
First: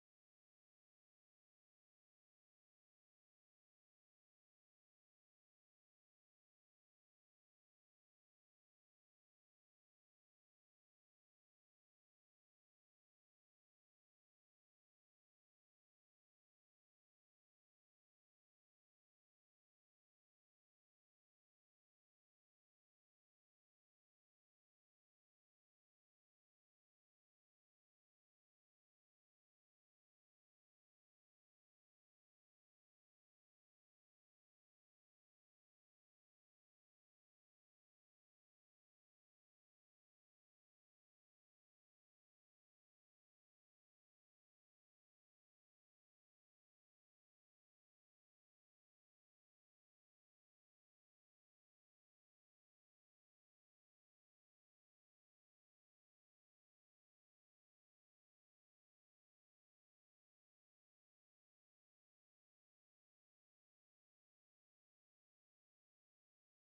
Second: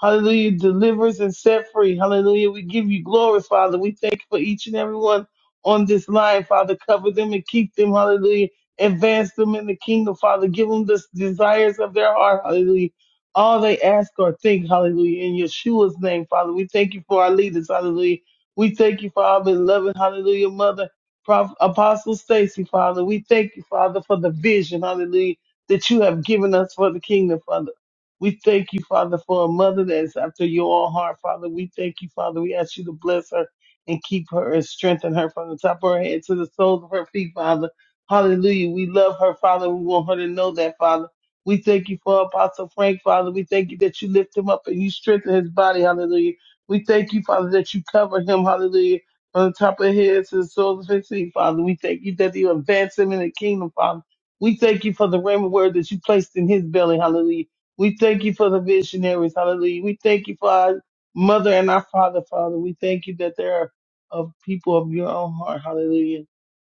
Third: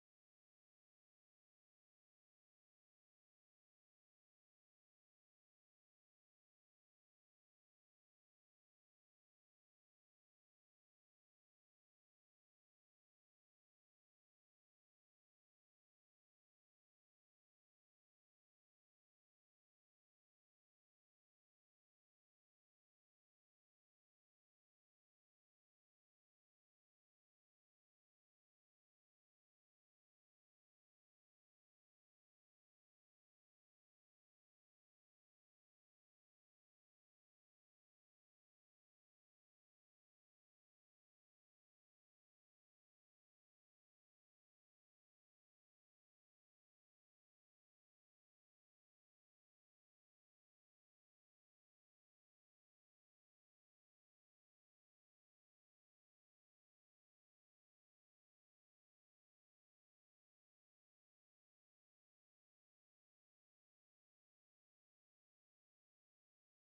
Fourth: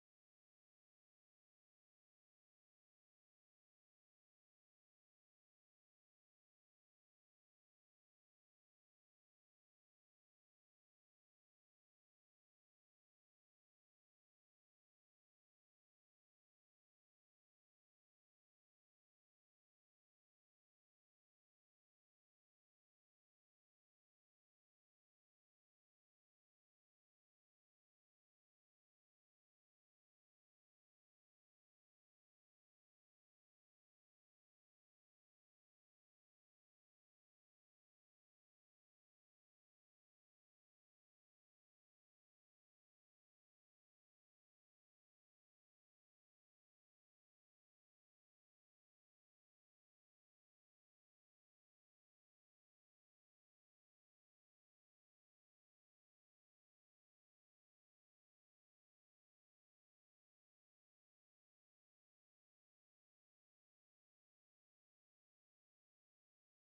S3: hallelujah, delivers and set free. Hallelujah. We give you glory, Father. We thank you for each and every one on this line, Father. Cover them and keep them, hallelujah. Advance them in the kingdom, Father. Give them the desires of their heart, hallelujah. All they ask or think, hallelujah, in Yeshua's name, Father. We thank you for our leaders, hallelujah. We thank you for our beloved, hallelujah, mother, Prof, Apostle Stacy, Father. We thank you, Father, for the vision, hallelujah that you have given us for the kingdom, Father. We thank you, Father, for a mother that is after your own heart, Father. We thank you, Father. We ask you to bless her and keep her and strengthen her from the top of her head to the soles of her feet, Father. Hallelujah. We love her, Father. We want her to know that, Father. We thank you for Apostle Frank, Father. We thank you that you lift him up and you strengthen his body. Hallelujah. We thank you, Father, that you cover him. Hallelujah. From the top of his head to the soles of his feet, Father. We thank you that you advance him in the kingdom, Father. We thank you for the rhema word that you placed in his belly. Hallelujah. We thank you for the visionaries. Hallelujah. We thank you for our mother and our father, Father. We thank you that there are of people of your own heart. Hallelujah.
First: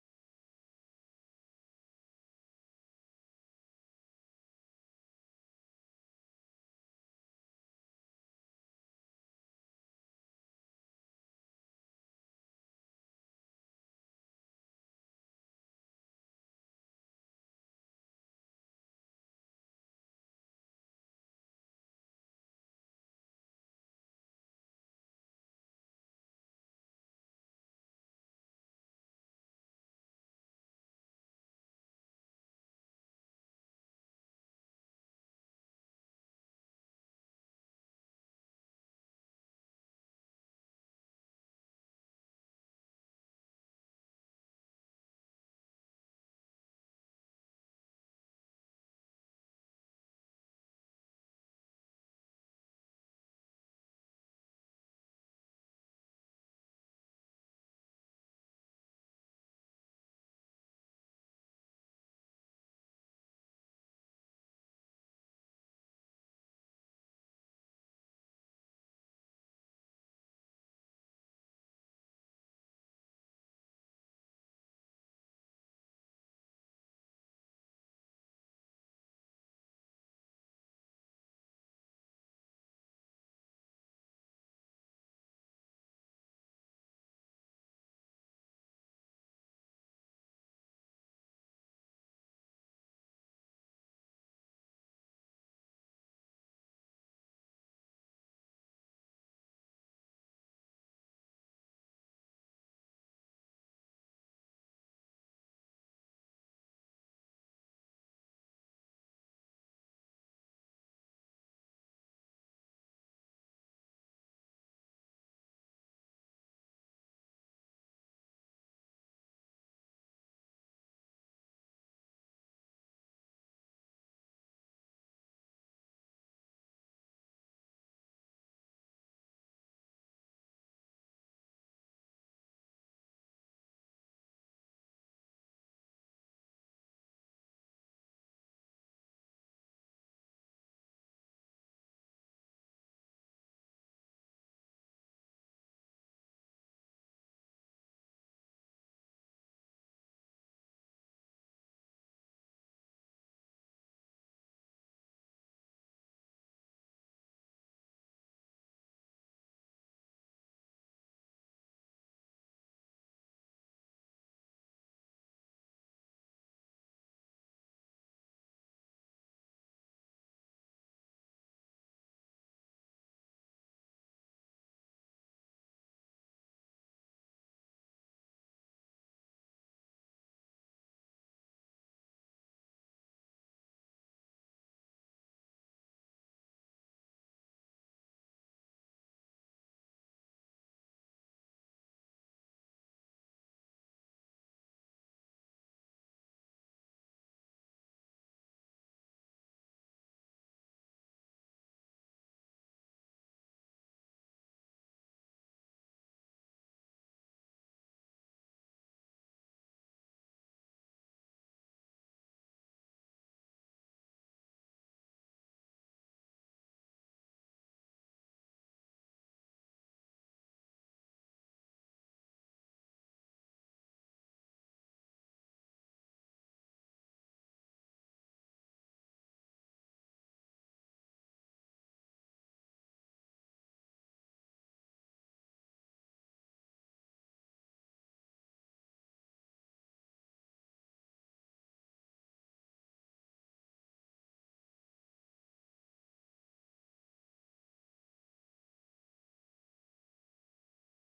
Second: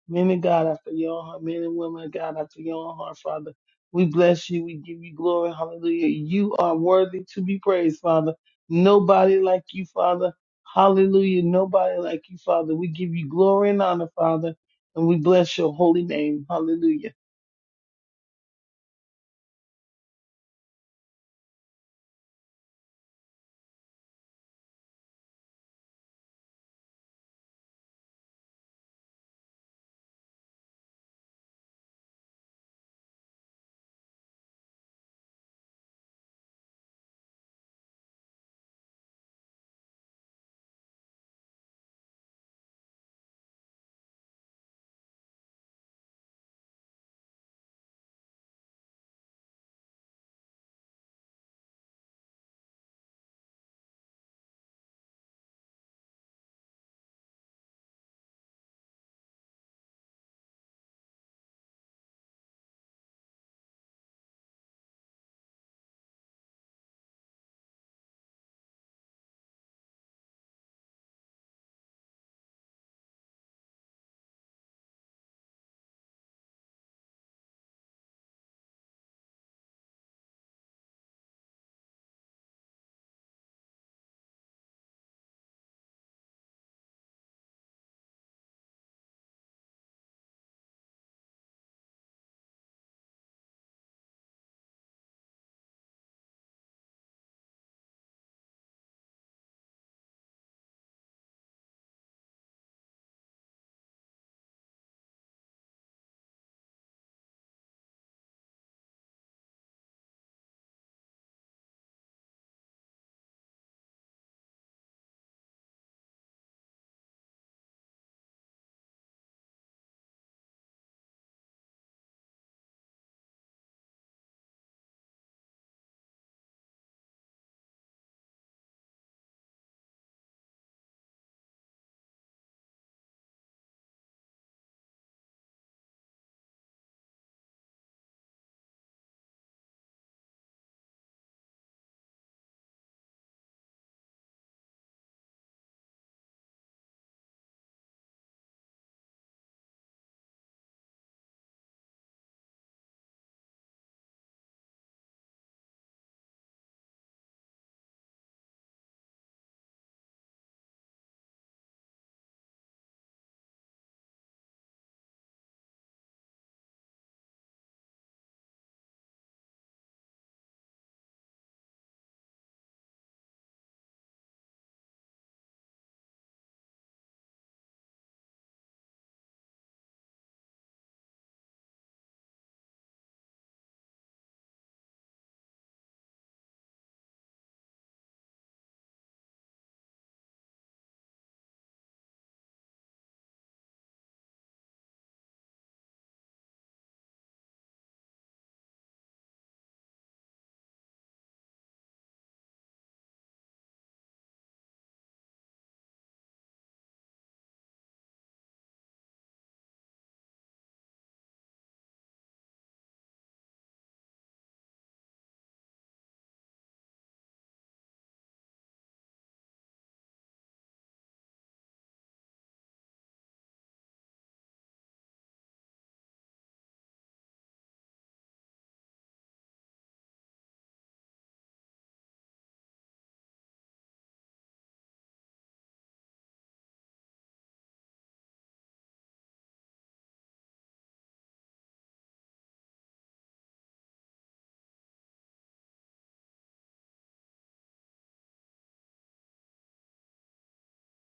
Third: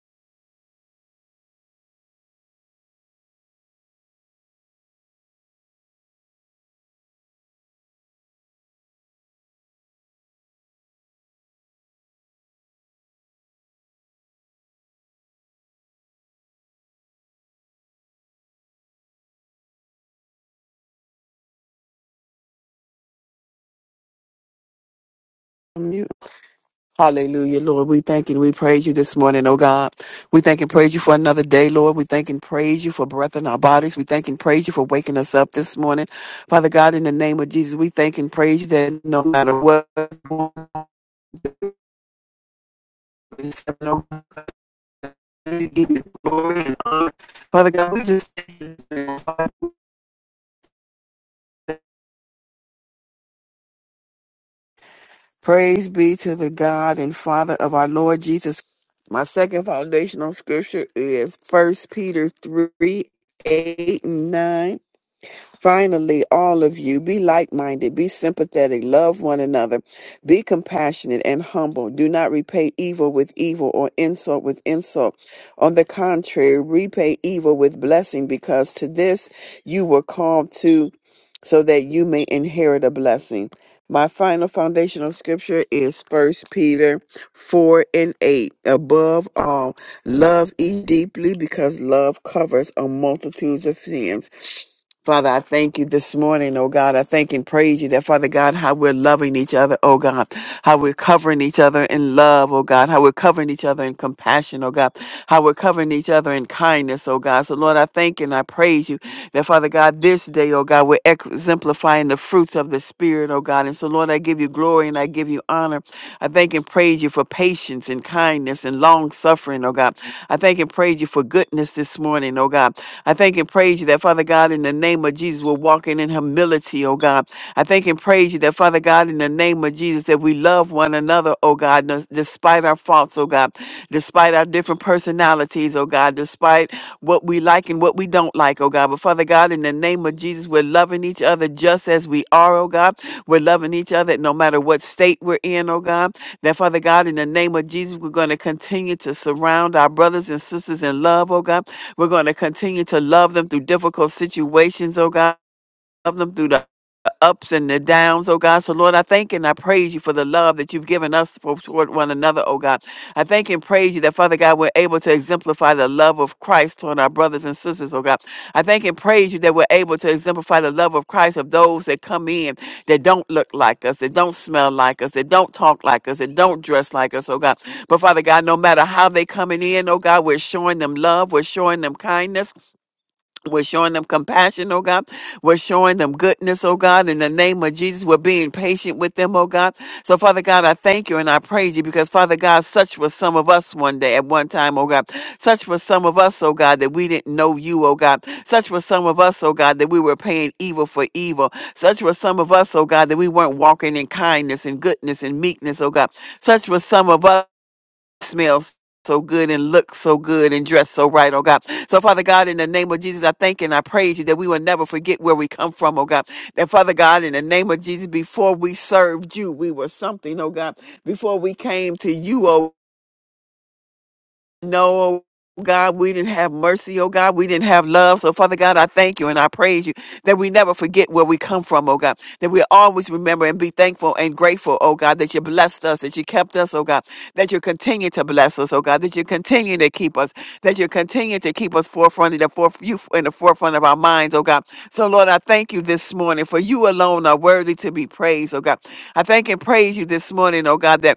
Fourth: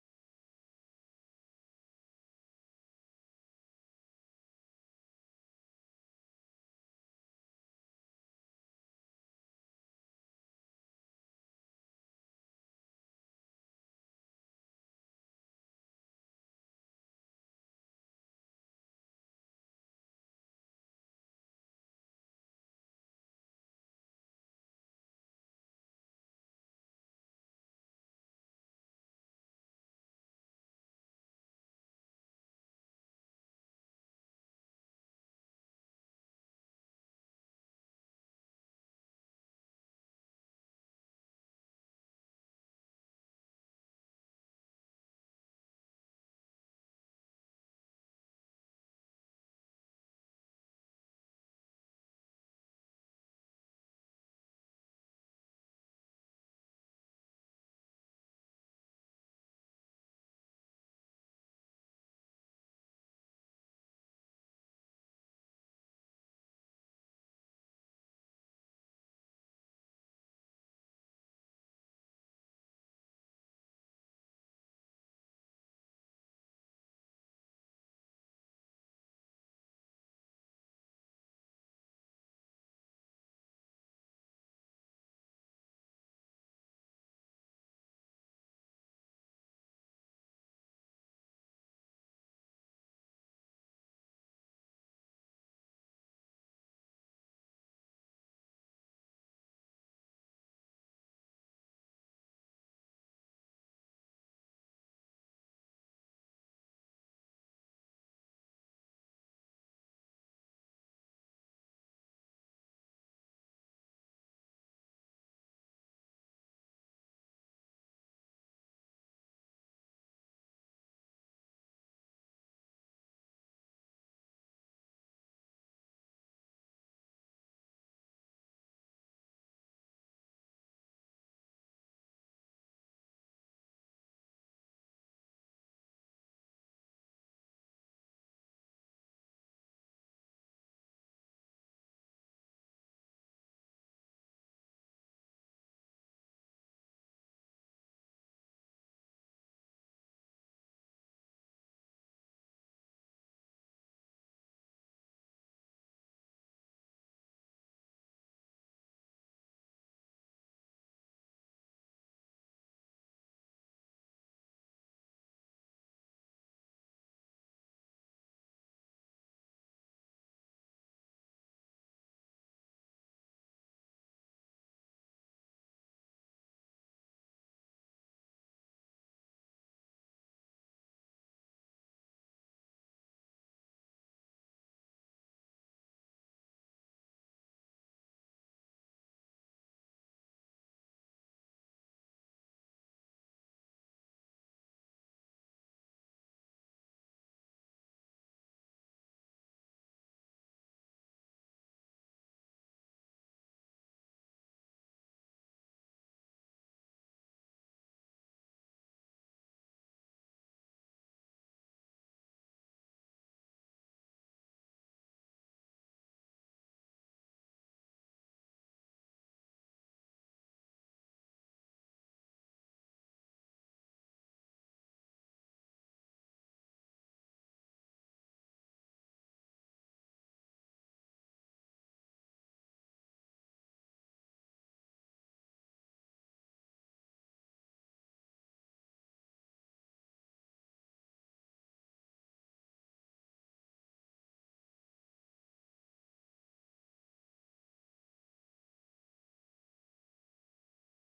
S3: Men and God after your own heart. Men and women of God after your own heart, Father. We bless you. We give you glory. Hallelujah. You are worthy to be praised, Father. Nobody like you, Father. Hallelujah. Nobody like you, Father. We give you glory and honor, Father. And we bless your holy name. Hallelujah.
S4: you. Hallelujah, Lord. We thank and we praise you this morning, oh God. We thank and praise you for another day, Lord. We thank and praise you for breath in our bodies. We thank and praise you for waking us up this morning. Father God, in the name of Jesus, we thank and praise you that no matter what, we give you glory and honor. Father God, we just praise be to the God and Father of our Lord Jesus. My second foundational scripture is First Peter 3 8 and 9. Finally, all of you, be like minded, be sympathetic, love one another, be compassionate and humble. Do not repay evil with evil or insult with insult. On the contrary, repay evil with blessing, because to this you were called to, so that you may inherit a blessing. My final foundational scripture is First Peter 4 and 8. Above all, love ye deeply because love covers a multitude of sins. Father, I thank you this morning, oh God. I thank and praise you that, Father God, how we're loving each other, oh God. How we're covering each other in love, oh God. How we're covering each other in compassion, oh God. How we're covering each other in kindness, oh God. So, Lord, I thank and I praise you that, Father God, this day, oh God, we're exemplifying the fruits of the Spirit, oh God. And so, Lord, I give you glory and I give you honor. I thank and praise you for patience and kindness and long suffering, oh God. I thank and praise you for goodness this morning, oh God. I thank thank and praise you that, Father God, in the name of Jesus, we're walking in humility, oh God. I thank and praise you that, Father God, in the name of Jesus, that we love one another, oh God, nos- despite our faults, oh God, despite our different personalities, oh God, despite what we like and what we don't like, oh God. But Father God, in the name of Jesus, we're loving each other just as we are, oh God. We're loving each other no matter what state we're in, oh God. That, Father God, in the name of Jesus, we're going to continue to surround our brothers and sisters in love, oh God. We're going to continue to love them through difficult situations, oh God. Love them through the ups and the downs, oh God. So, Lord, I thank and I praise you for the love that you've given us for toward one another, oh God. I thank and praise you that, Father God, we're able to exemplify the love of Christ toward our brothers and sisters, oh God. I thank and praise you that we're able to exemplify the love of Christ of those that come in that don't look like us, that don't smell like us, that don't talk like us, that don't dress like us, oh God. But, Father God, no matter how they coming in, oh God, we're showing them love, we're showing them kindness, we're showing them compassion, oh God. We're showing them goodness, oh God. In the name of Jesus, we're being patient with them, oh God. So, Father God, I thank you and I praise you because, Father God, such was some of us one day at one time, oh God. Such was some of us, oh God, that we didn't know you, oh God. Such was some of us, oh God, that we were paying evil for evil. Such was some of us, oh God, that we weren't walking in kindness and goodness and meekness, oh God. Such was some of us smells so good and look so good and dress so right, oh God. So, Father God, in the name of Jesus, I thank and I praise you that we will never forget where we come from, oh God. That, Father God, in the name of Jesus, before we served you, we were something, oh God. Before we came to you, oh no, oh God, we didn't have mercy, oh God. We didn't have love. So, Father God, I thank you and I praise you that we never forget where we come from, oh God. That we always remember and be thankful and grateful, oh God, that you blessed us, that you kept us, oh God, that you continue to bless us, oh God, that you continue to keep us, that you continue to keep us forefront in the, foref- you in the forefront of our minds, oh God. So, Lord, I thank you this morning for you alone are worthy to be praised, oh God. I thank and praise you this morning, oh God, that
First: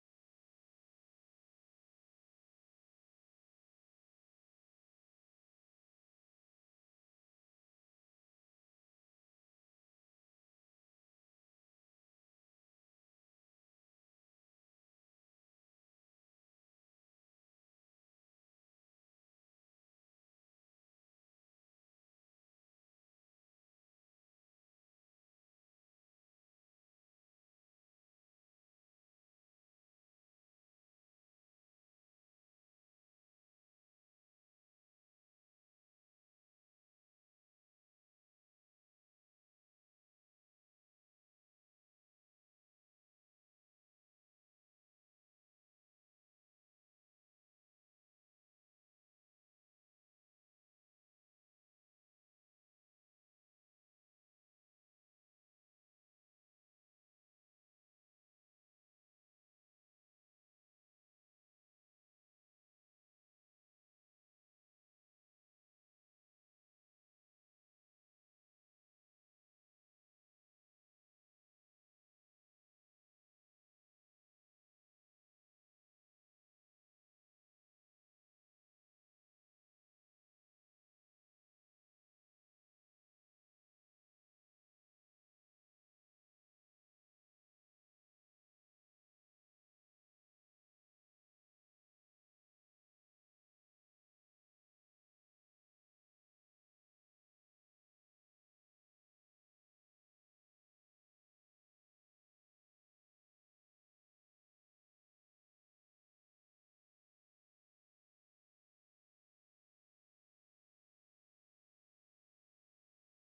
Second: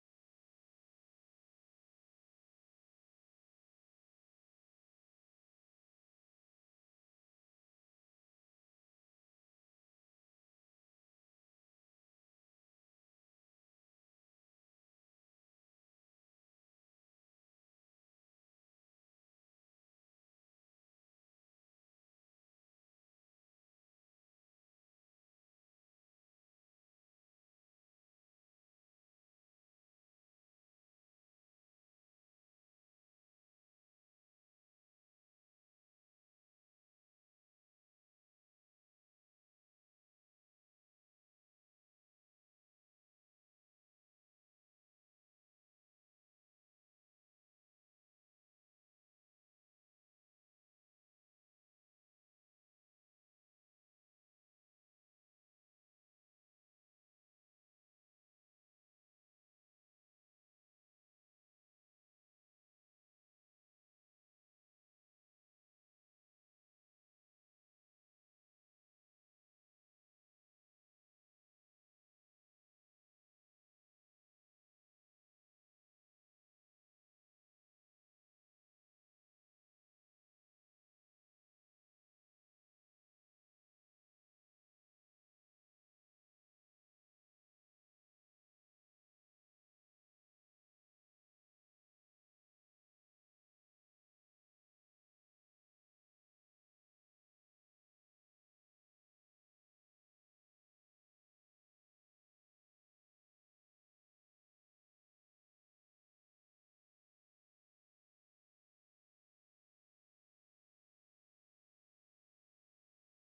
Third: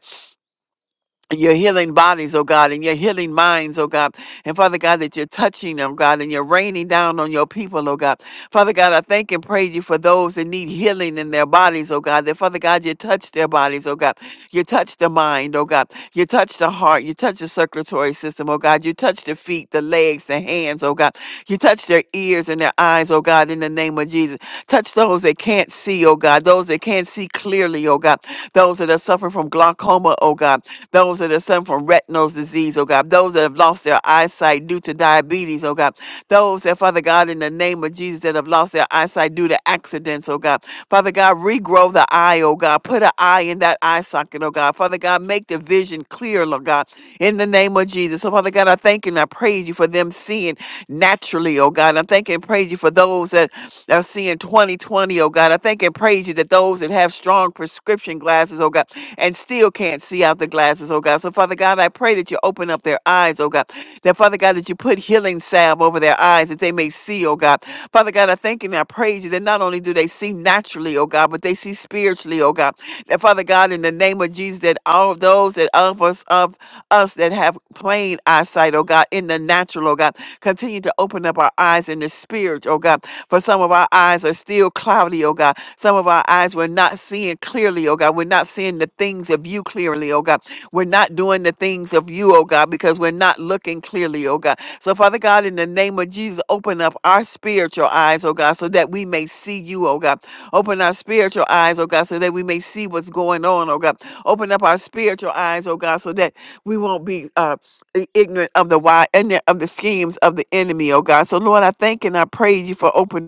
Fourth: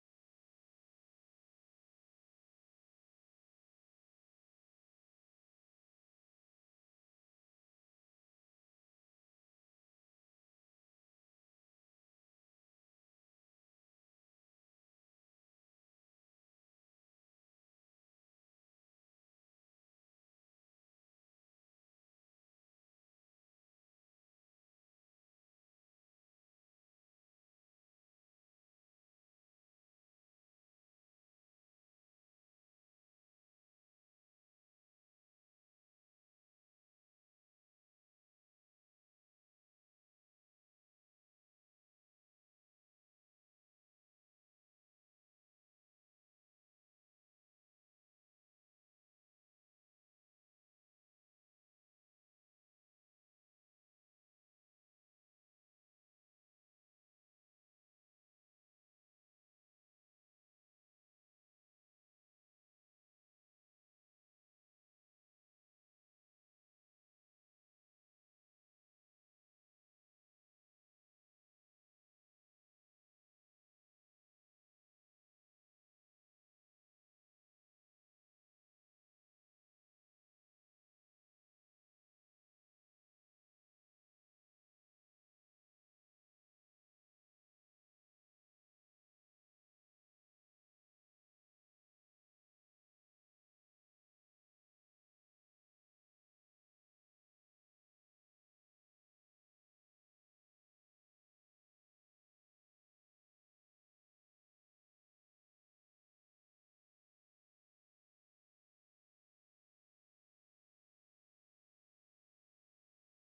S4: your healing bodies, oh God, and your healing minds, oh God. And Father God, that you're touching them, God, and you're raining down on your people, oh God. Father God, I thank and praise you for those that need healing in their bodies, oh God. That Father God, you touch their bodies, oh God. You touch the mind, oh God. You touch the heart. You touch the circulatory system, oh God. You touch the feet, the legs, the hands, oh God. You touch their ears and their eyes, oh God, in the name of Jesus. Touch those that can't see, see, oh God, those that can't see clearly, oh God, those that are suffering from glaucoma, oh God, those that are suffering from retinal disease, oh God, those that have lost their eyesight due to diabetes, oh God, those that, Father God, in the name of Jesus, that have lost their eyesight due to accidents, oh God, Father God, regrow the eye, oh God, put an eye in that eye socket, oh God, Father God, make the vision clear, Lord God, in the name of Jesus. So, Father God, I thank you and I praise you for them seeing naturally, oh God. I thank and praise you for those that are seeing 2020, oh God. I thank and praise you that those that have strong prescription glasses, oh God, and still can't see out the glasses, oh God. So, Father God, I pray that you open up their eyes, oh God. That, Father God, that you put healing salve over their eyes that they may see, oh God. Father God, I thank and I praise you that not only do they see naturally, oh God, but they see spiritually, oh God. That, Father God, in the name of Jesus, that all of those that those that of us of us that have plain eyesight, oh God, in the natural, oh God. Continue to open up our eyes in the spirit, oh God. For some of our eyes are still cloudy, oh God. Some of our eyes we're not seeing clearly, oh God. We're not seeing the things of you clearly, oh God. We're not doing the things of you, oh God, because we're not looking clearly, oh God. So, Father God, in the name of Jesus, open up our spiritual eyes, oh God, so that we may see you, oh God. Open our spiritual eyes, oh God, so that we may see what's going on, oh God. Open up our spiritual eyes, oh God, so that we won't be uh, i- ignorant of the why and of the schemes of the enemy, oh God. So Lord, I thank and I praise you for opening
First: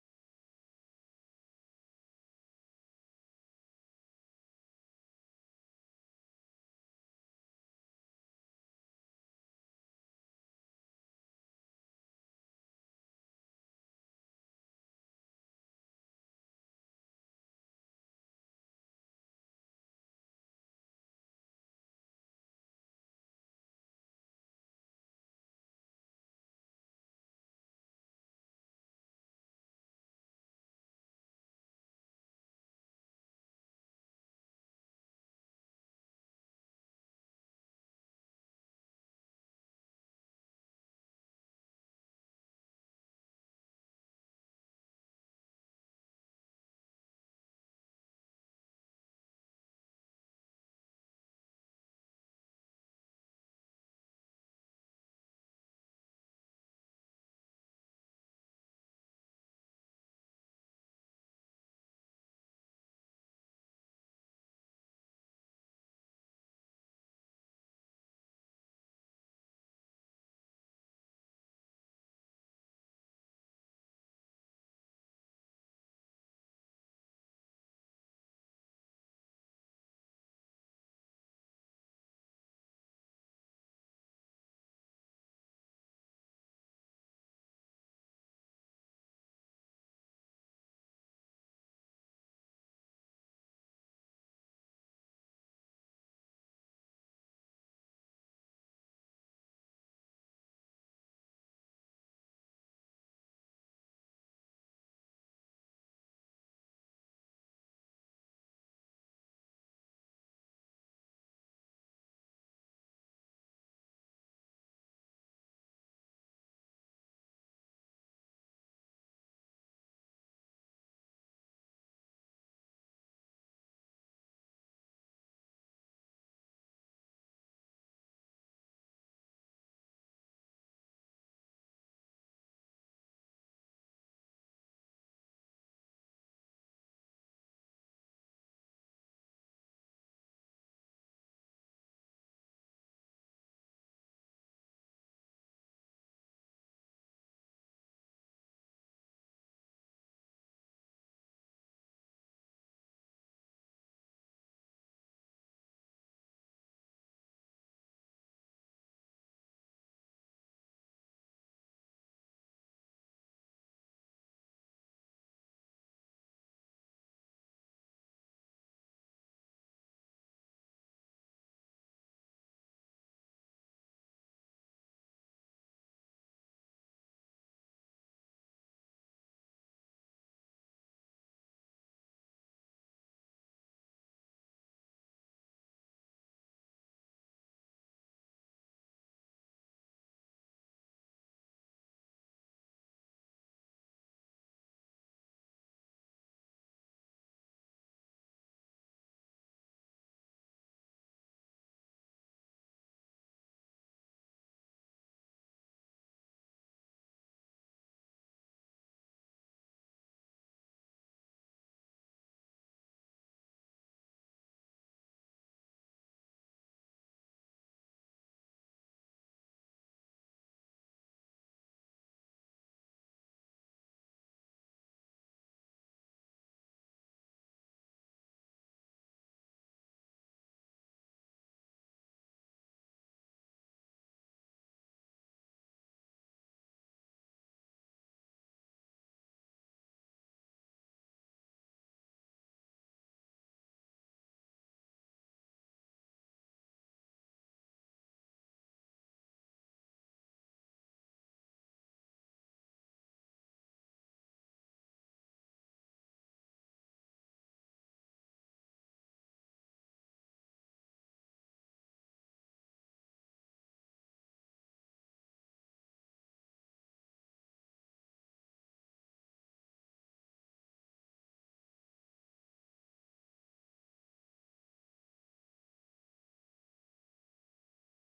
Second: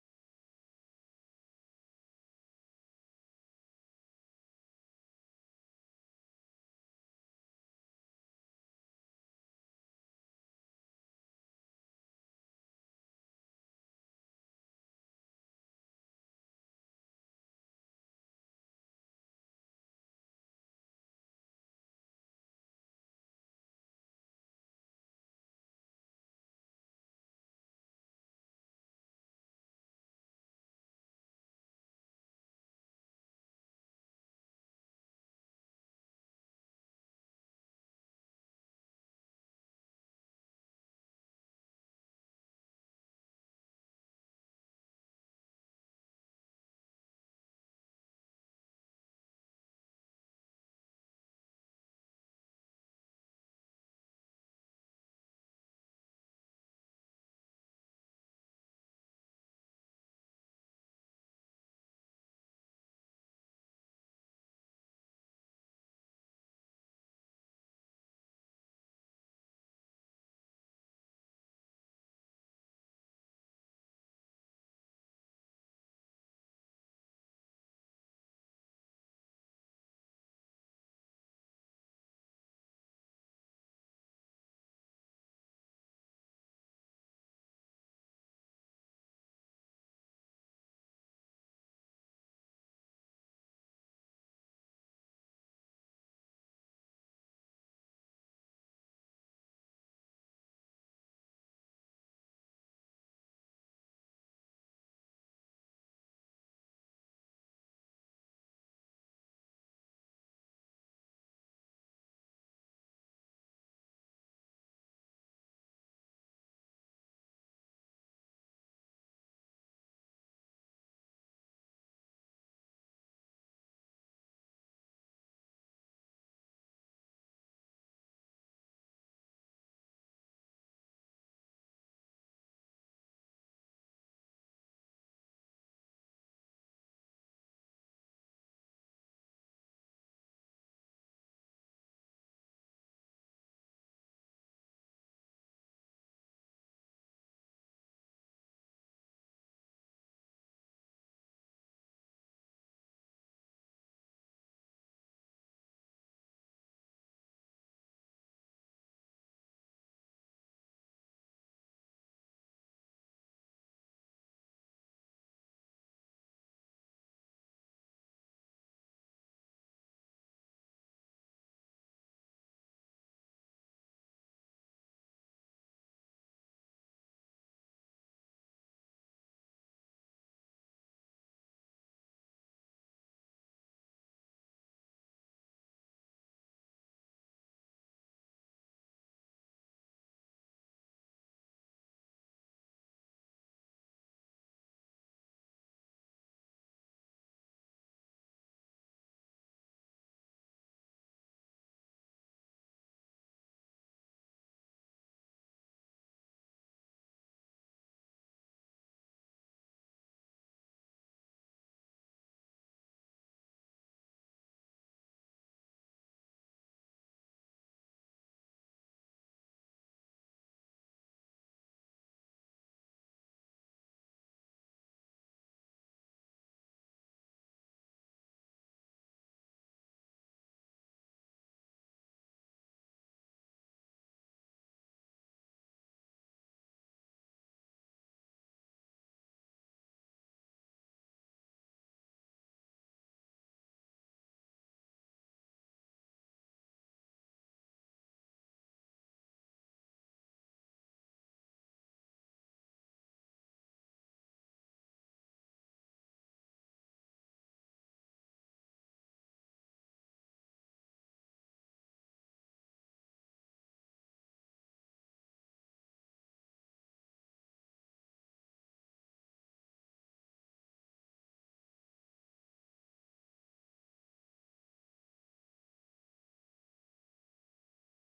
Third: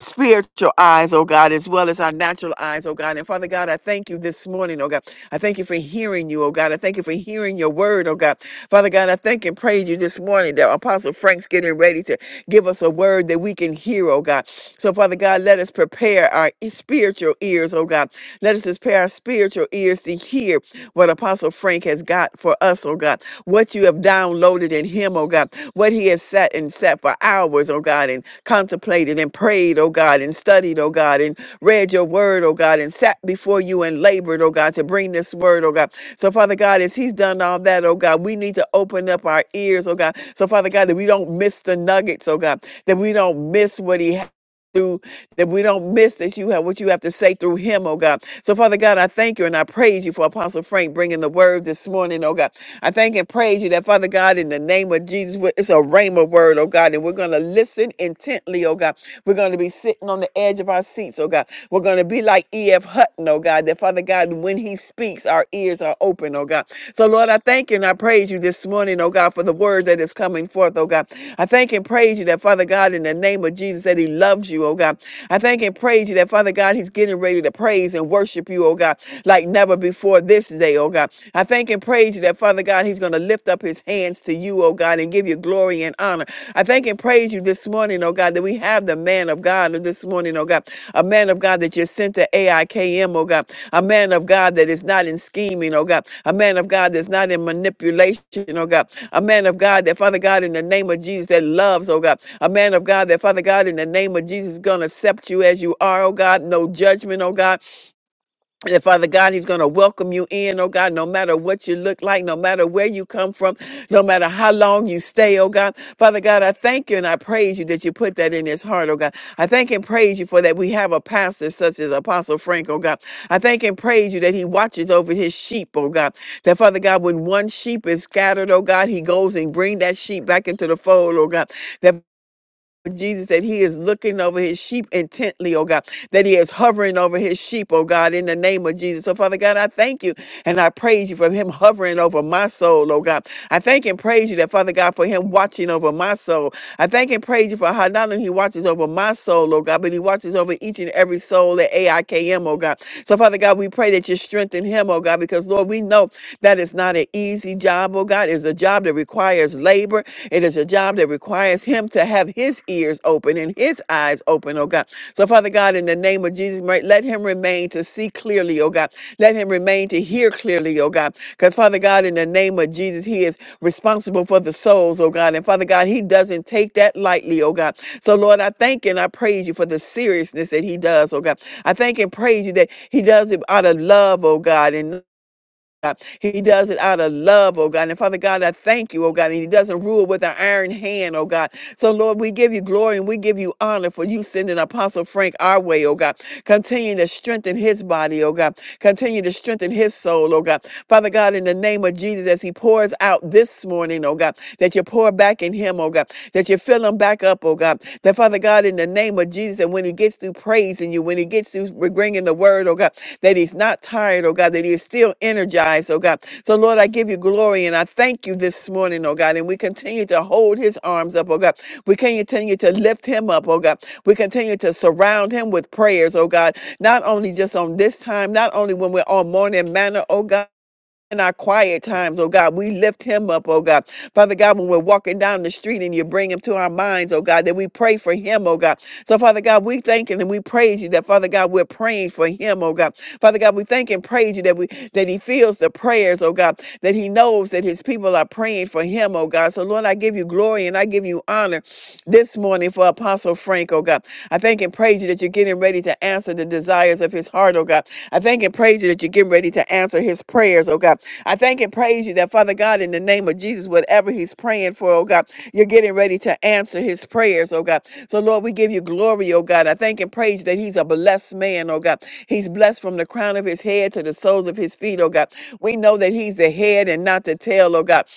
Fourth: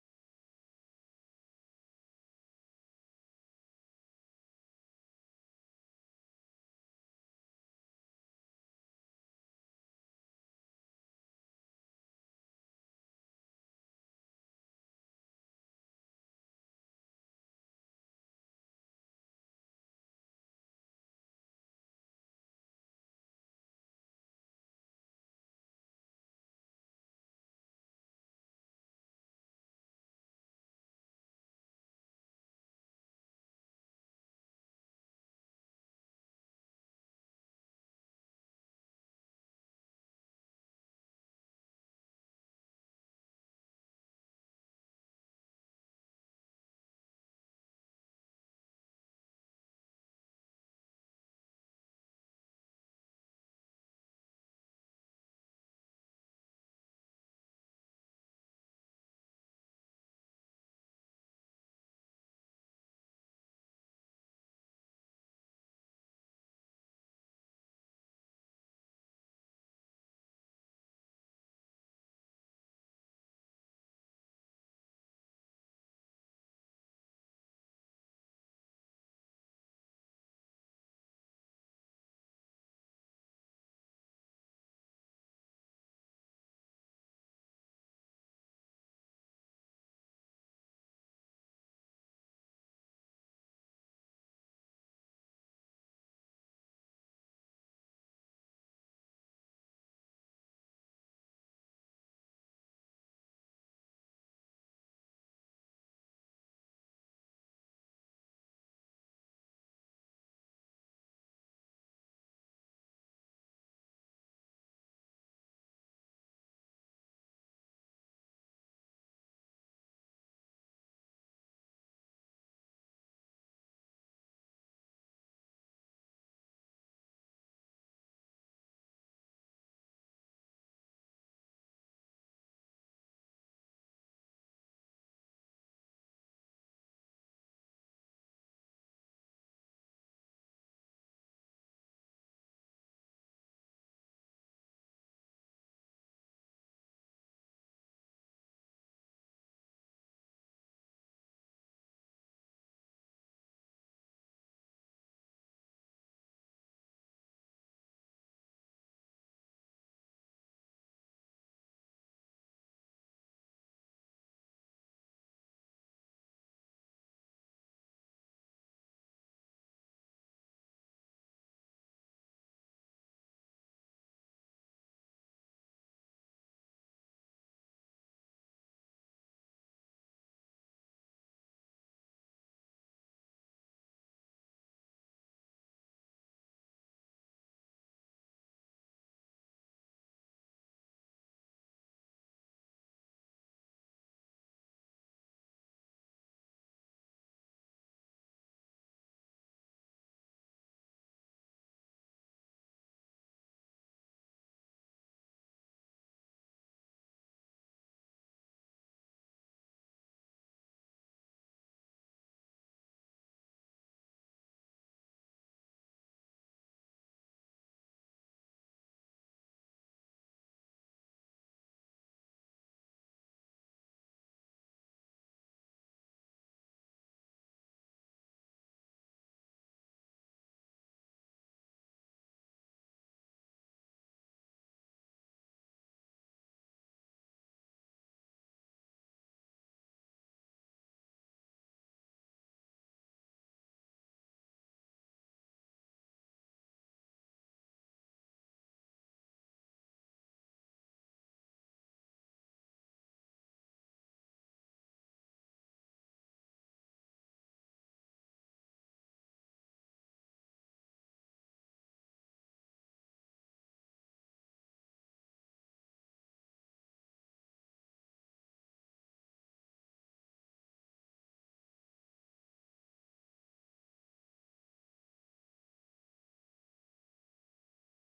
S4: spiritual eyes, oh God, as well as our natural eyes, oh God. And Father God, I thank you this morning, oh God. I thank you for hearing you, oh God. I thank you for hearing your word, oh God. Father God, I thank and praise you this morning that Apostle Frank's getting ready to give us a word that we can hear, oh God. So Father God, let us prepare our e- spiritual ears, oh God. Let us prepare our spiritual ears to hear what Apostle Frank has got for us, oh God, what you have downloaded in him, oh God, what he has sat and sat for hours, oh God, and contemplated and prayed, oh God, and studied, oh God, and read your word, oh God, and sat before you and labored, oh God, to bring this word, oh God. So, Father God, as he's done all that, oh God, we need to open up our ears, oh God. So, Father God, that we don't miss the nuggets, oh God, that we don't miss what he has that we don't miss that you have what you have to say through him, oh God. So, Father God, I thank you and I praise you for Apostle Frank bringing the word this morning, oh God. I thank and praise you that, Father God, in the name of Jesus, we- it's a rhema word, oh God, and we're going to listen intently, oh God. We're going to be sitting on the edge of our seats, oh God. We're going to be like E.F. Hutton, oh God, that, Father God, when he speaks, our ears are open, oh God. So, Lord, I thank you and I praise you this morning, oh God, for the word that is coming forth, oh God. I thank and praise you that, Father God, in the name of Jesus, that he loves you, oh God. I thank and praise you that, Father God, he's getting ready to praise and worship you, oh God, like never before for this day, oh God. I thank and praise you that, Father God, he's going to lift up his hands to you, oh God, and give you glory and honor. I thank and praise you this morning, oh God, that we have the man of God this morning, oh God, a man of God that you sent to AIKM, oh God, a man of God that is not in scheming, oh God, a man of God that's not in manipulation, oh God, a man of God that, Father God, in the name of Jesus, that loves, oh God, a man of God that, Father God, in the name of Jesus, is going to accept you as you are, oh God, no judgment, oh God, that Father God, He's going to welcome you in, oh God, no matter what you look like, no matter where you come from, no matter how long you stay, oh God. Father God, I thank you and I praise you that you put that in His heart, oh God. I thank and praise you for that we have a pastor such as Apostle Frank, oh God. I thank and praise you that He watches over His sheep, oh God. That Father God, when one sheep is scattered, oh God, He goes and bring that sheep back into the fold, oh God. Jesus, that he is looking over his sheep intently, oh God, that he is hovering over his sheep, oh God, in the name of Jesus. So, Father God, I thank you and I praise you for him hovering over my soul, oh God. I thank and praise you that, Father God, for him watching over my soul. I thank and praise you for how not only he watches over my soul, oh God, but he watches over each and every soul at AIKM, oh God. So, Father God, we pray that you strengthen him, oh God, because, Lord, we know that is not an easy job, oh God. It's a job that requires labor. It is a job that requires him to have his ears open and his eyes open, oh God. So, Father God, in the name of Jesus, right, let him remain to see clearly, oh God. Let him remain to hear clearly, oh God. Because, Father God, in the name of Jesus, he is responsible for the souls, oh God. And, Father God, he doesn't take that lightly, oh God. So, Lord, I thank and I praise you for the seriousness that he does, oh God. I thank and praise you that he does it out of love, oh God. And God. He does it out of love, oh God. And Father God, I thank you, oh God. And He doesn't rule with an iron hand, oh God. So, Lord, we give you glory and we give you honor for you sending Apostle Frank our way, oh God. Continue to strengthen his body, oh God. Continue to strengthen his soul, oh God. Father Father God, in the name of Jesus, as he pours out this morning, oh God, that you pour back in him, oh God, that you fill him back up, oh God, that Father God, in the name of Jesus, and when he gets through praising you, when he gets through bringing the word, oh God, that he's not tired, oh God, that he is still energized, oh God. So, Lord, I give you glory and I thank you this morning, oh God, and we continue to hold his arms up, oh God. We continue to lift him up, oh God. We continue to surround him with prayers, oh God, not only just on this time, not only when we're on morning manner, oh God in our quiet times, oh God. We lift him up, oh God. Father God, when we're walking down the street and you bring him to our minds, oh God, that we pray for him, oh God. So, Father God, we thank and we praise you that, Father God, we're praying for him, oh God. Father God, we thank and praise you that we that he feels the prayers, oh God, that he knows that his people are praying for him, oh God. So, Lord, I give you glory and I give you honor this morning for Apostle Frank, oh God. I thank and praise you that you're getting ready to answer the desires of his heart, oh God. I thank and praise and praise you that you're getting ready to answer his prayers, oh God. I thank and praise you that, Father God, in the name of Jesus, whatever he's praying for, oh God, you're getting ready to answer his prayers, oh God. So, Lord, we give you glory, oh God. I thank and praise you that he's a blessed man, oh God. He's blessed from the crown of his head to the soles of his feet, oh God. We know that he's the head and not the tail, oh God.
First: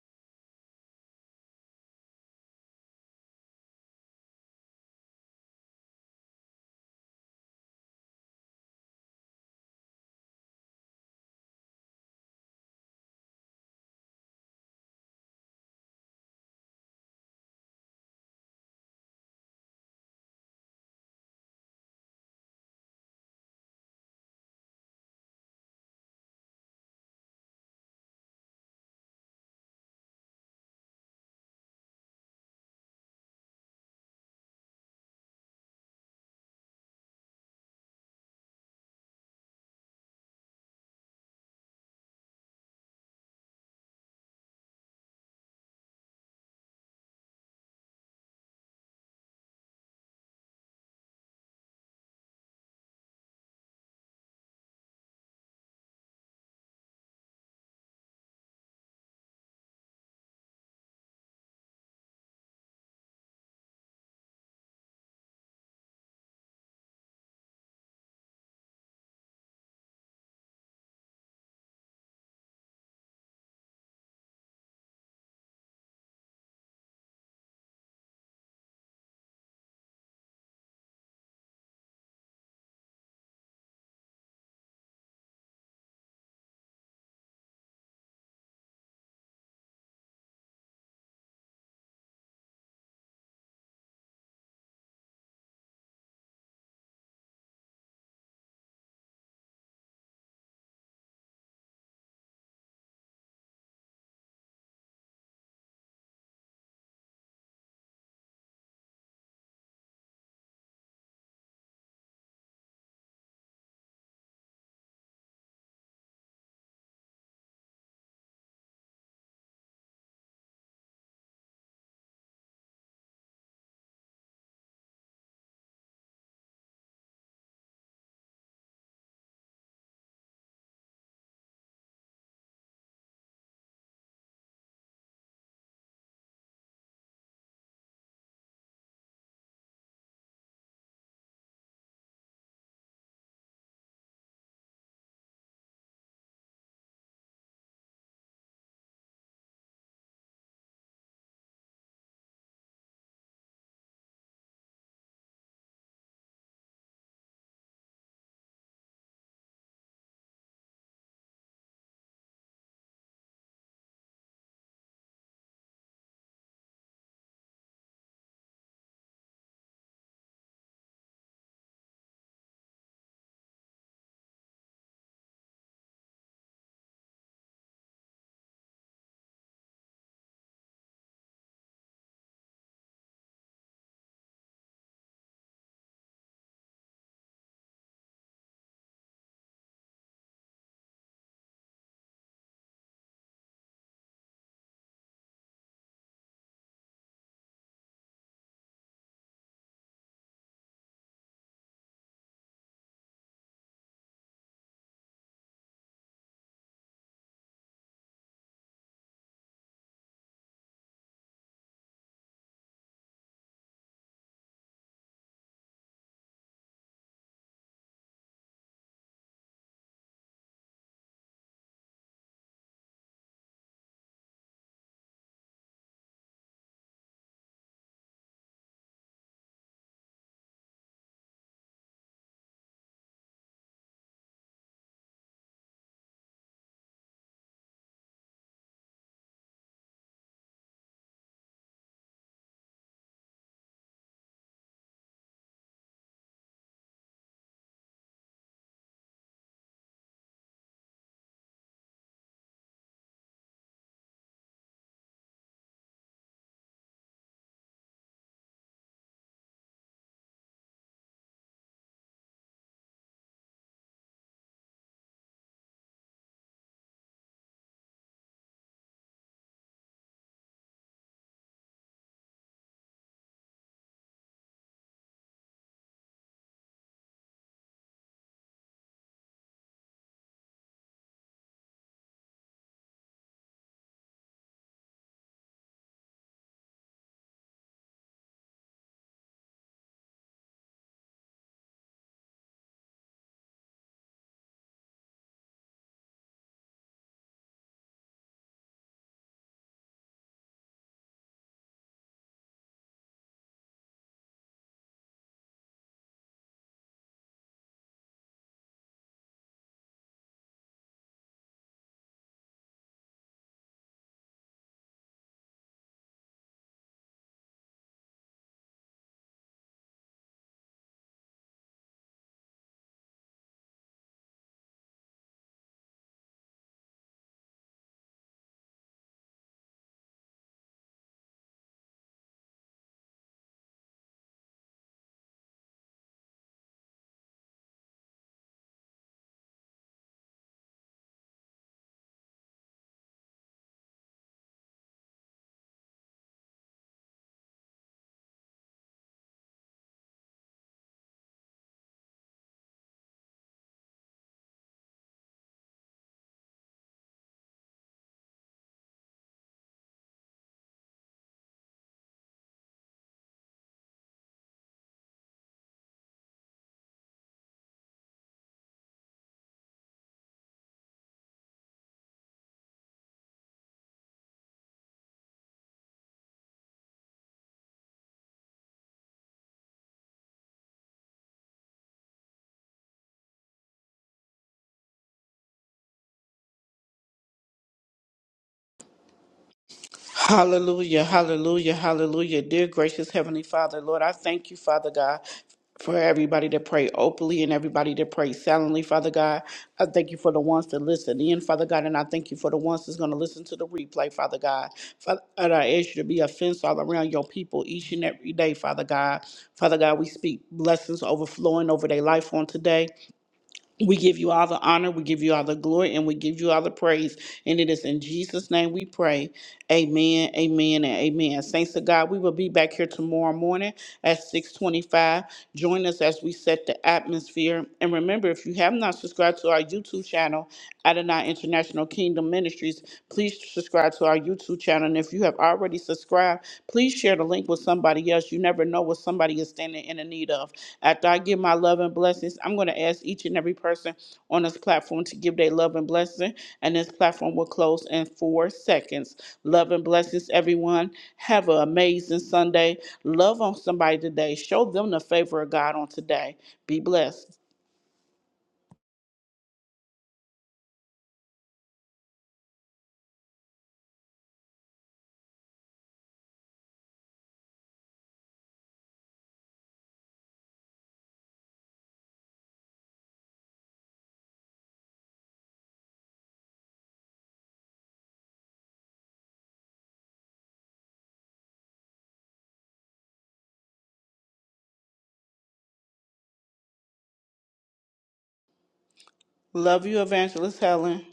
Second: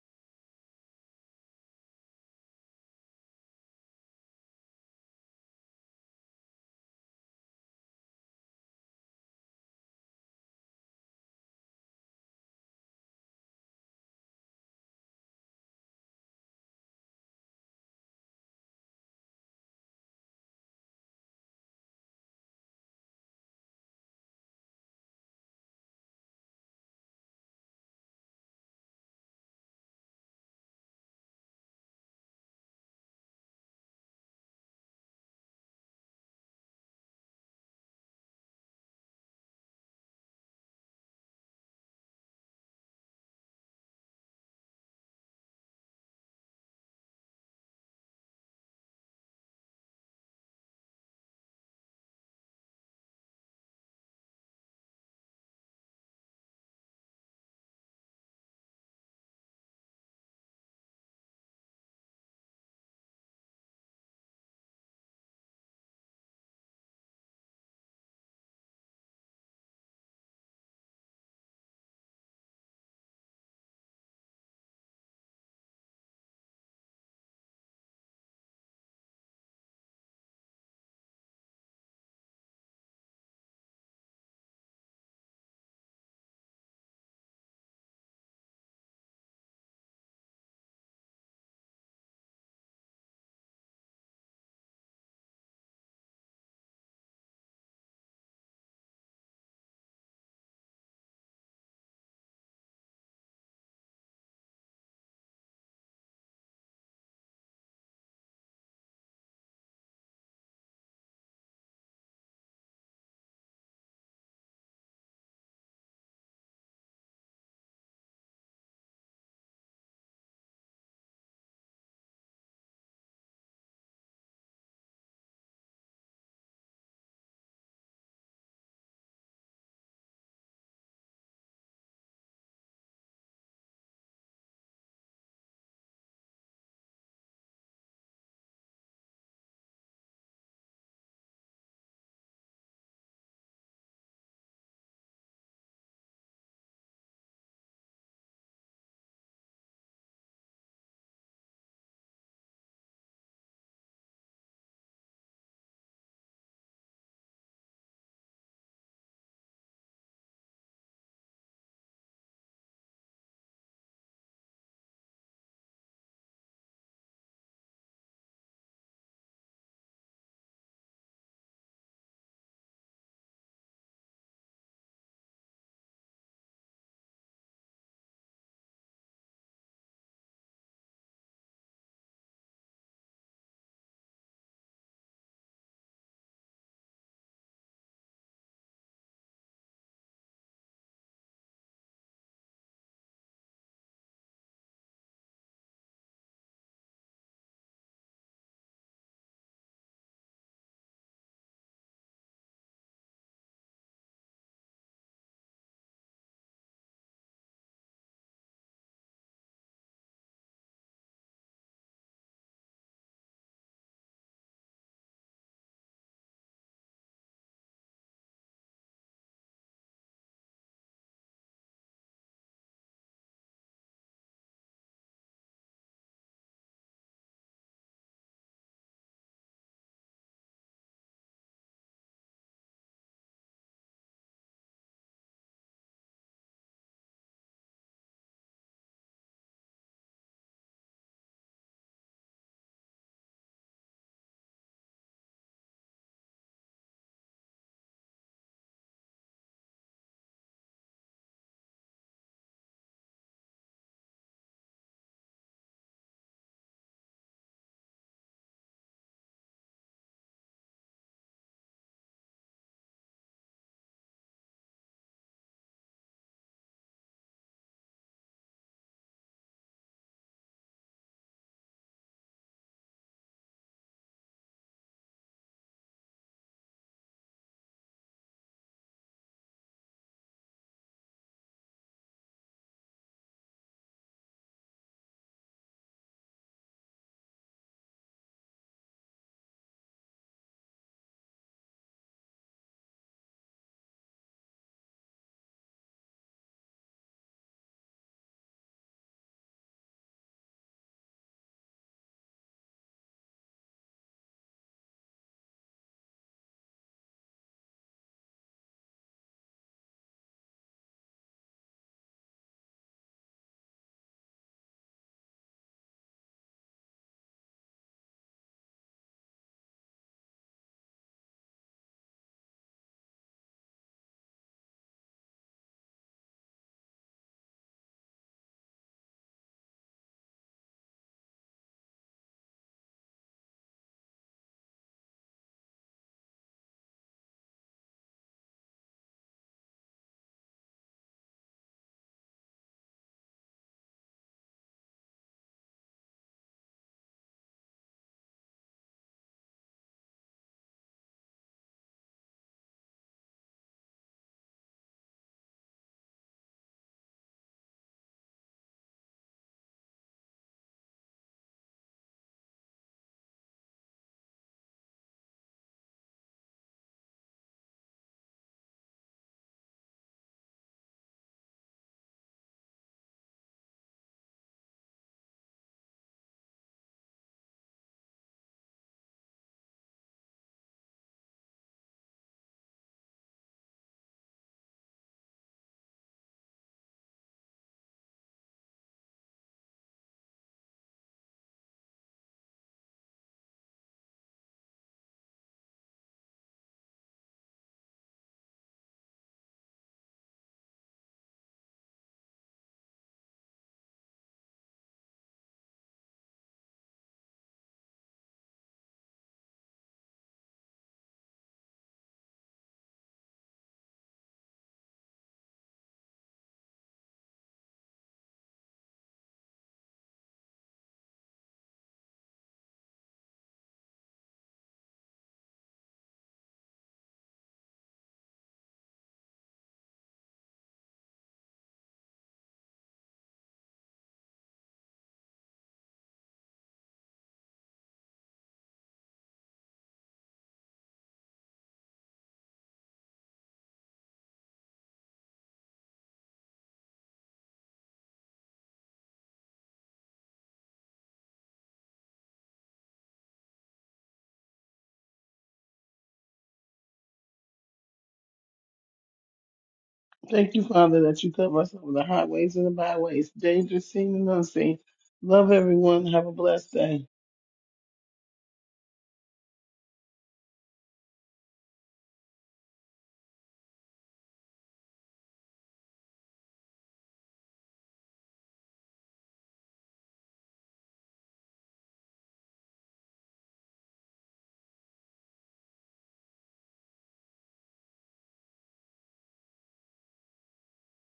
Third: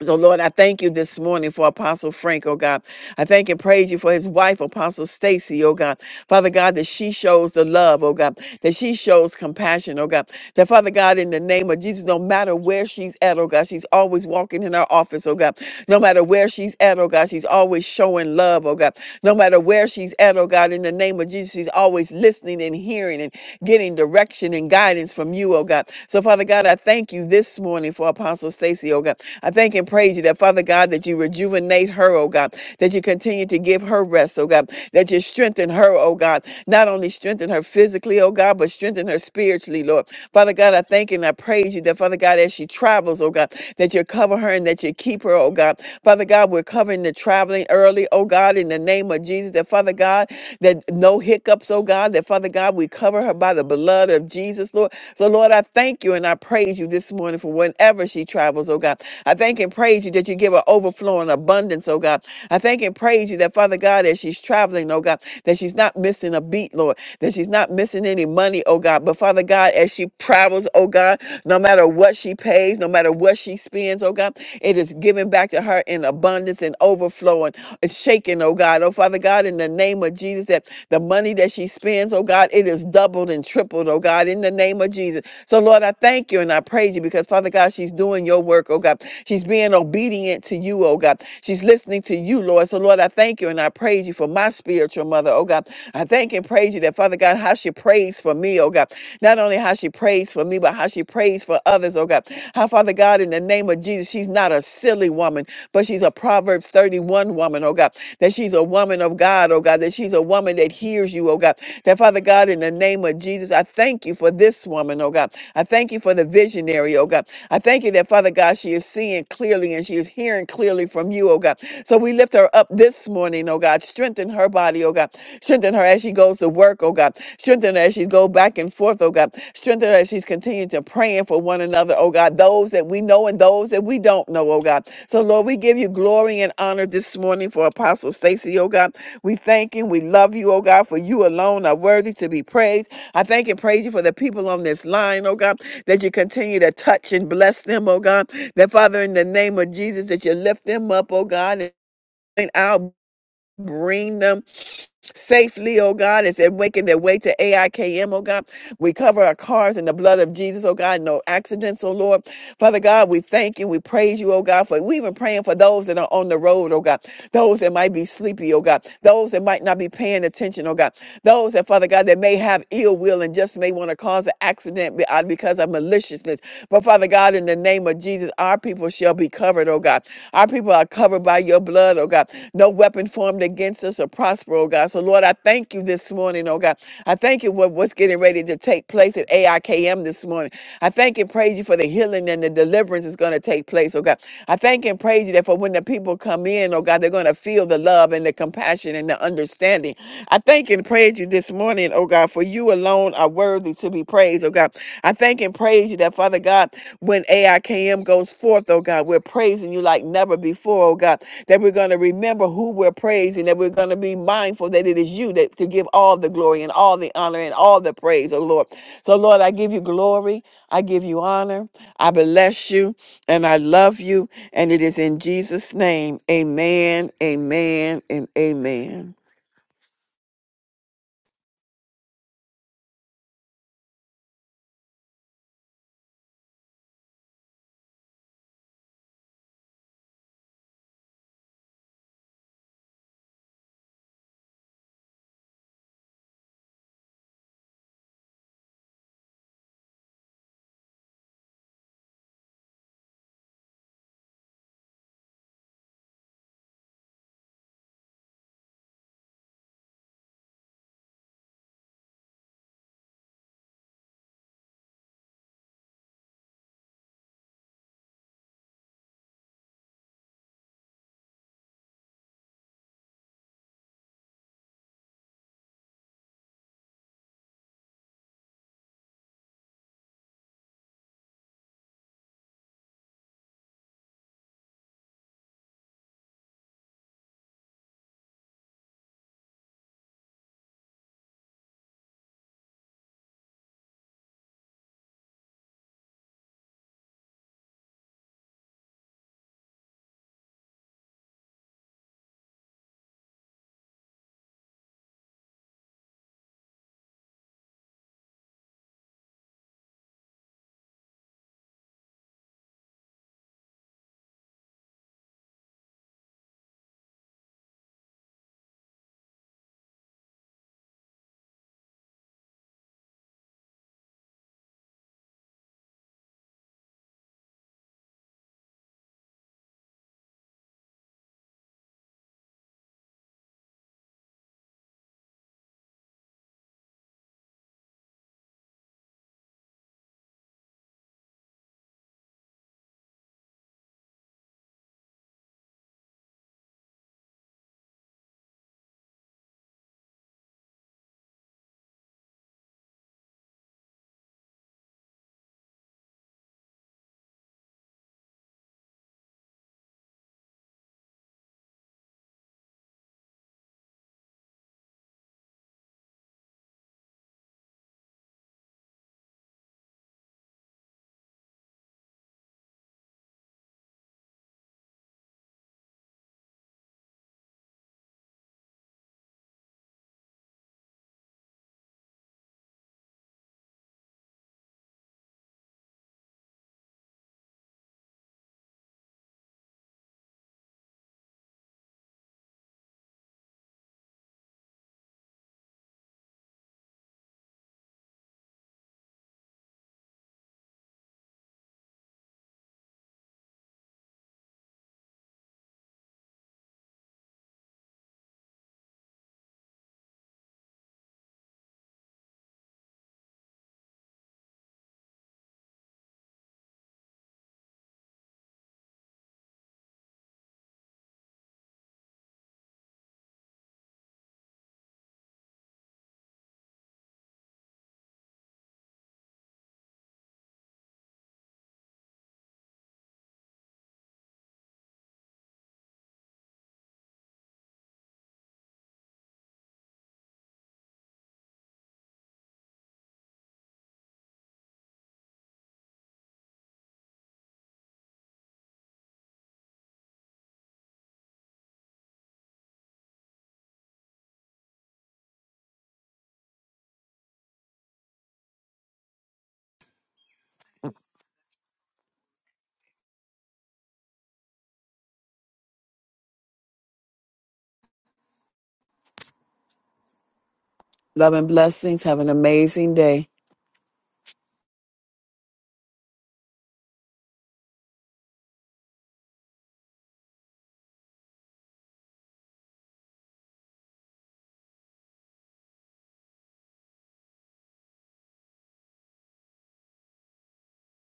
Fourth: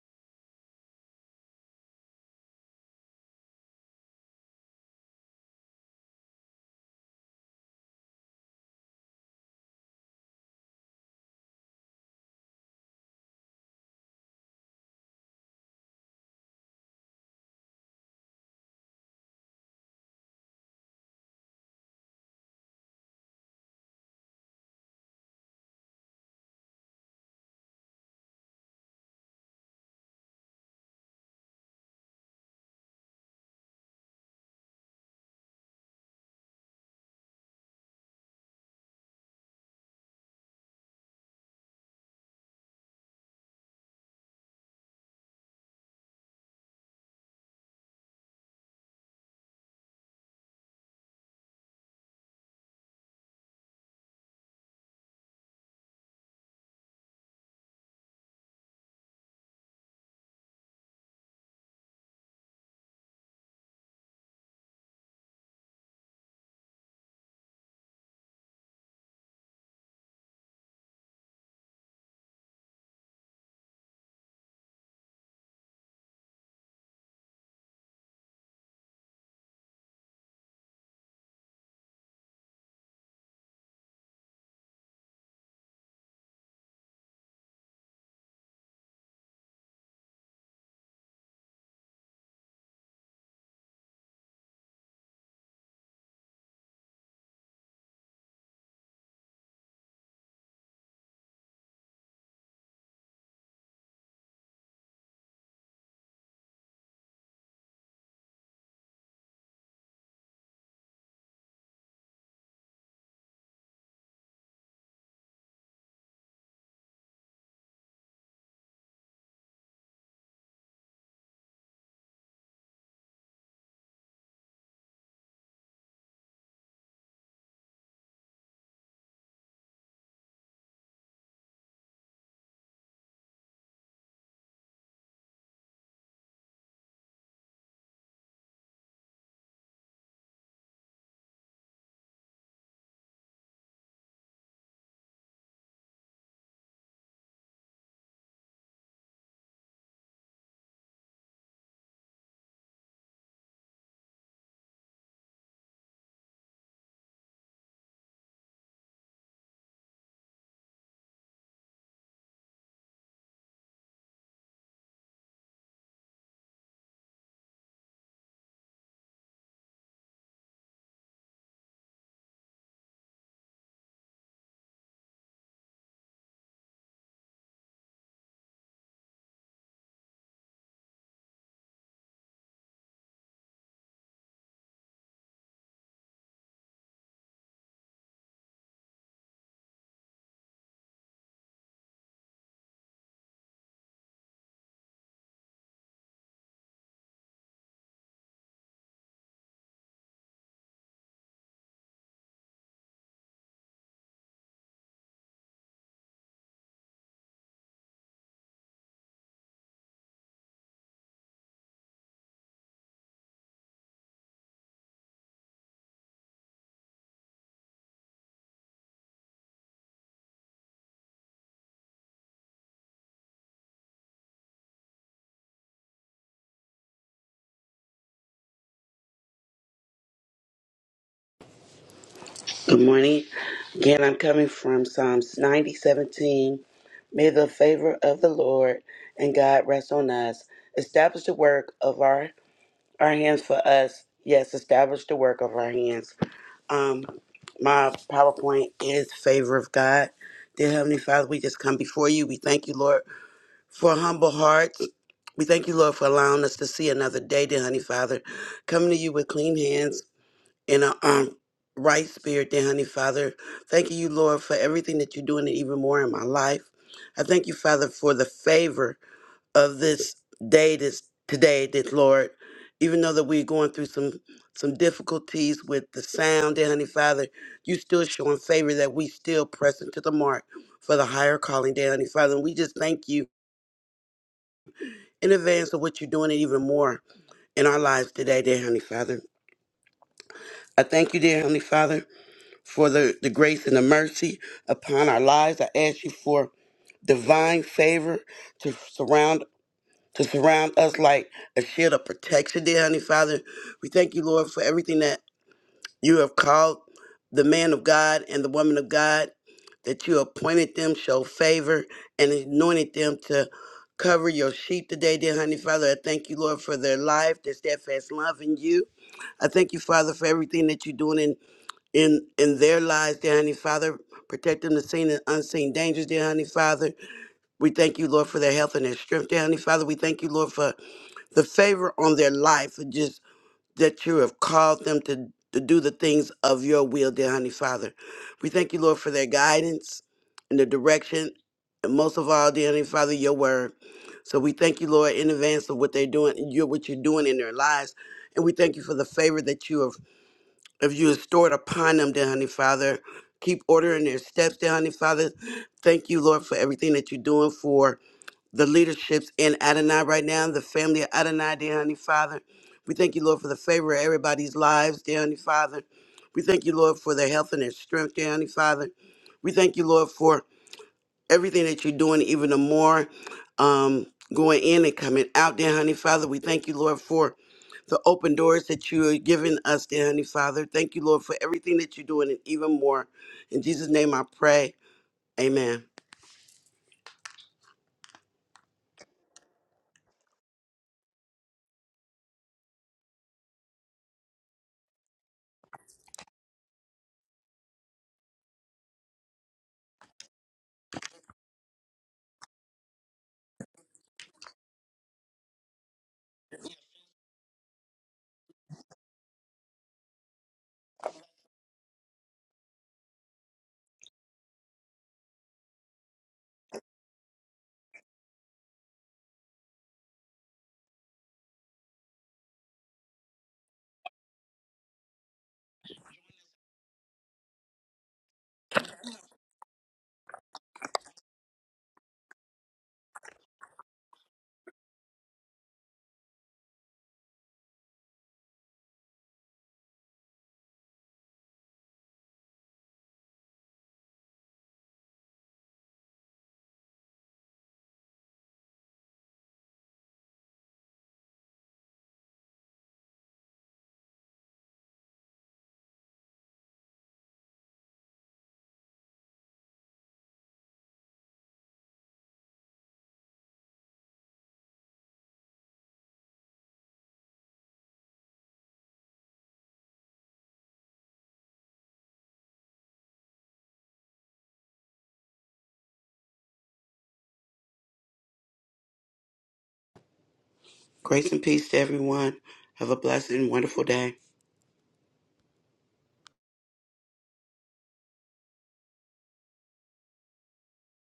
S4: So, Lord, I thank you this morning for Apostle Frank, oh God. I thank and praise you for his wife, Apostle Stacy, oh God. Father God, that she shows the love, oh God, that she shows compassion, oh God. That, Father God, in the name of Jesus, no matter where she's at, oh God, she's always walking in her office, oh God. No matter where she's at, oh God, she's always showing love, oh God. No matter where she's at, oh God, in the name of Jesus, she's always listening and hearing and getting direction and guidance from you, oh God. So, Father God, I thank you this morning morning for Apostle Stacy, oh God. I thank and praise you that, Father God, that you rejuvenate her, oh God, that you continue to give her rest, oh God, that you strengthen her, oh God, not only strengthen her physically, oh God, but strengthen her spiritually, Lord. Father God, I thank and I praise you that, Father God, as she travels, oh God, that you cover her and that you keep her, oh God. Father God, we're covering the traveling early, oh God, in the name of Jesus, that, Father God, that no hiccups, oh God, that, Father God, we cover her by the blood of Jesus, Lord. So, Lord, I I thank you and I praise you this morning for whenever she travels, oh God. I thank and praise you that you give her overflowing abundance, oh God. I thank and praise you that, Father God, as she's traveling, oh God, that she's not missing a beat, Lord, that she's not missing any money, oh God. But Father God, as she travels, oh God, no matter what she pays, no matter what she spends, oh God, it is given back to her in abundance and overflowing, It's shaking, oh God. Oh Father God, in the name of Jesus, that the money that she spends, oh God, it is doubled doubled and tripled, oh God, in the name of Jesus. So, Lord, I thank you and I praise you because, Father God, she's doing your work, oh God. She's being obedient to you, oh God. She's listening to you, Lord. So, Lord, I thank you and I praise you for my spiritual mother, oh God. I thank and praise you that, Father God, how she prays for me, oh God. Not only how she prays for me, but how she prays for others, oh God. How, Father God, in the name of Jesus, she's not a silly woman, but she's a Proverbs 31 woman, oh God. That she's a woman of God, oh God. That she's a woman that hears you serves you, oh God. That Father God, in the name of Jesus, I thank you for this woman, oh God. I thank you for the visionary, oh God. I thank you that Father God, she is seeing clearly and she is hearing clearly from you, oh God. So we lift her up this morning, oh God. Strengthen her body, oh God. Strengthen her as she goes to work, oh God. Strengthen her as she goes back and forth, oh God. Strengthen her as she's continuing to praying for one another, oh God. Those that we know and those that we don't know, oh God. So Lord, we give you glory and honor this morning for Apostle Stacy, oh God. We thank you. We love you, oh God, for you alone are worthy to be praised. I thank and praise you for the people on this line, oh God, that you continue to touch and bless them, oh God. That Father, in the name of Jesus, that you lift them up, oh God. and Out Bring them safely, oh God, as they're making their way to AIKM, oh God. We cover our cars in the blood of Jesus, oh God. No accidents, oh Lord. Father God, we thank you. We praise you, oh God, for we even praying for those that are on the road, oh God. Those that might be sleepy, oh God. Those that might not be paying attention, oh God. Those that, Father God, that may have ill will and just may want to cause an accident be- uh, because of maliciousness. But Father God, in the name of Jesus, our people shall be covered, oh God. Our people are covered by your blood, oh God. No weapon formed against us or prosper, oh God. So, Lord, I thank you this morning, oh God. I thank you for what's getting ready to take place at AIKM this morning. I thank and praise you for the healing and the deliverance is going to take place, oh God. I thank and praise you that for when the people come in, oh God, they're going to feel the love and the compassion and the understanding. I thank and praise you this morning, oh God, for you alone are worthy to be praised, oh God. I thank and praise you that, Father God, when AIKM goes forth, oh God, we're praising you like never before, oh God, that we're going to remember who we're praising, that we're going to be mindful that it is you that to give all the glory and all the honor and all the praise, oh Lord. So, Lord, I give you glory, I give you honor, I bless you, and I love you. And it is in Jesus' name, amen, amen, and amen.
S2: Good morning. Again, I'm coming from Psalms 90 17. May the favor of the Lord and God rest on us. Establish the work of our, our hands for us. Yes, establish the work of our hands. Um, my PowerPoint is favor of God. Dear Heavenly Father, we just come before you. We thank you, Lord, for humble hearts. We thank you, Lord, for allowing us to see another day, dear Honey Father. Coming to you with clean hands in a um right spirit dear honey father thank you lord for everything that you're doing and even more in my life i thank you father for the favor of this day this today this lord even though that we're going through some some difficulties with the sound dear honey father you still showing favor that we still pressing to the mark for the higher calling dear honey father and we just thank you in advance of what you're doing and even more in our lives today dear honey father i thank you dear honey father for the, the grace and the mercy upon our lives. I ask you for divine favor to surround to surround us like a shield of protection, dear honey Father. We thank you, Lord, for everything that you have called the man of God and the woman of God, that you appointed them, show favor, and anointed them to cover your sheep today, dear honey Father. I thank you, Lord, for their life, their steadfast love in you. I thank you, Father, for everything that you're doing in in their lives, dear Heavenly Father. Protect them the seen and unseen dangers, dear Heavenly Father. We thank you, Lord, for their health and their strength, dear Heavenly Father. We thank you, Lord, for the favor on their life, and just that you have called them to, to do the things of your will, dear Heavenly Father. We thank you, Lord, for their guidance and the direction, and most of all, dear Heavenly Father, your word. So we thank you, Lord, in advance of what they're doing, you what you're doing in their lives. And we thank you for the favor that you have if you restored upon them, dear Honey Father, keep ordering their steps, dear Honey Father. Thank you, Lord, for everything that you're doing for the leaderships in Adonai right now, the family of Adonai, dear Honey Father. We thank you, Lord, for the favor of everybody's lives, dear Honey Father. We thank you, Lord, for their health and their strength, dear Honey Father. We thank you, Lord, for everything that you're doing, even the more um, going in and coming out, dear honey Father. We thank you, Lord, for the open doors that you are giving us, dear honey Father. Thank you, Lord, for everything that you're doing and even more. In Jesus' name I pray. Amen.
S1: Hallelujah, hallelujah, hallelujah. Dear gracious Heavenly Father, Lord, I thank you, Father God, for everybody that pray openly and everybody that pray silently, Father God. I thank you for the ones that listen in, Father God, and I thank you for the ones that's going to listen to the replay, Father God. Father, and I ask you to be a fence all around your people each and every day, Father God. Father God, we speak blessings overflowing over their life on today. We give you all the honor, we give you all the glory, and we give you all the praise. And it is in Jesus' name we pray. Amen, amen, and amen. Saints of God, we will be back here tomorrow morning at 625. Join us as we set the atmosphere. And remember, if you have not subscribed to our YouTube channel, Adonai International Kingdom Ministries, please subscribe to our YouTube channel. And if you have already subscribed, please share the link with somebody else. You never know what somebody is standing in the need of. After I give my love and blessings, I'm going to ask each and every person on this platform to give their love and blessing, and this platform will close in four seconds. Love and blessings, everyone. Have an amazing Sunday. Love on somebody today. Show them the favor of God on today. Be blessed.
S3: Thank you, Father, that you cover us over the highways and the byways, dangerous seen and unseen. Love everyone. Have a blessed day.
S4: Love and blessings. Have an amazing day.
S2: Grace and peace to everyone. Have a blessed and wonderful day.
S1: Love you, Evangelist Helen.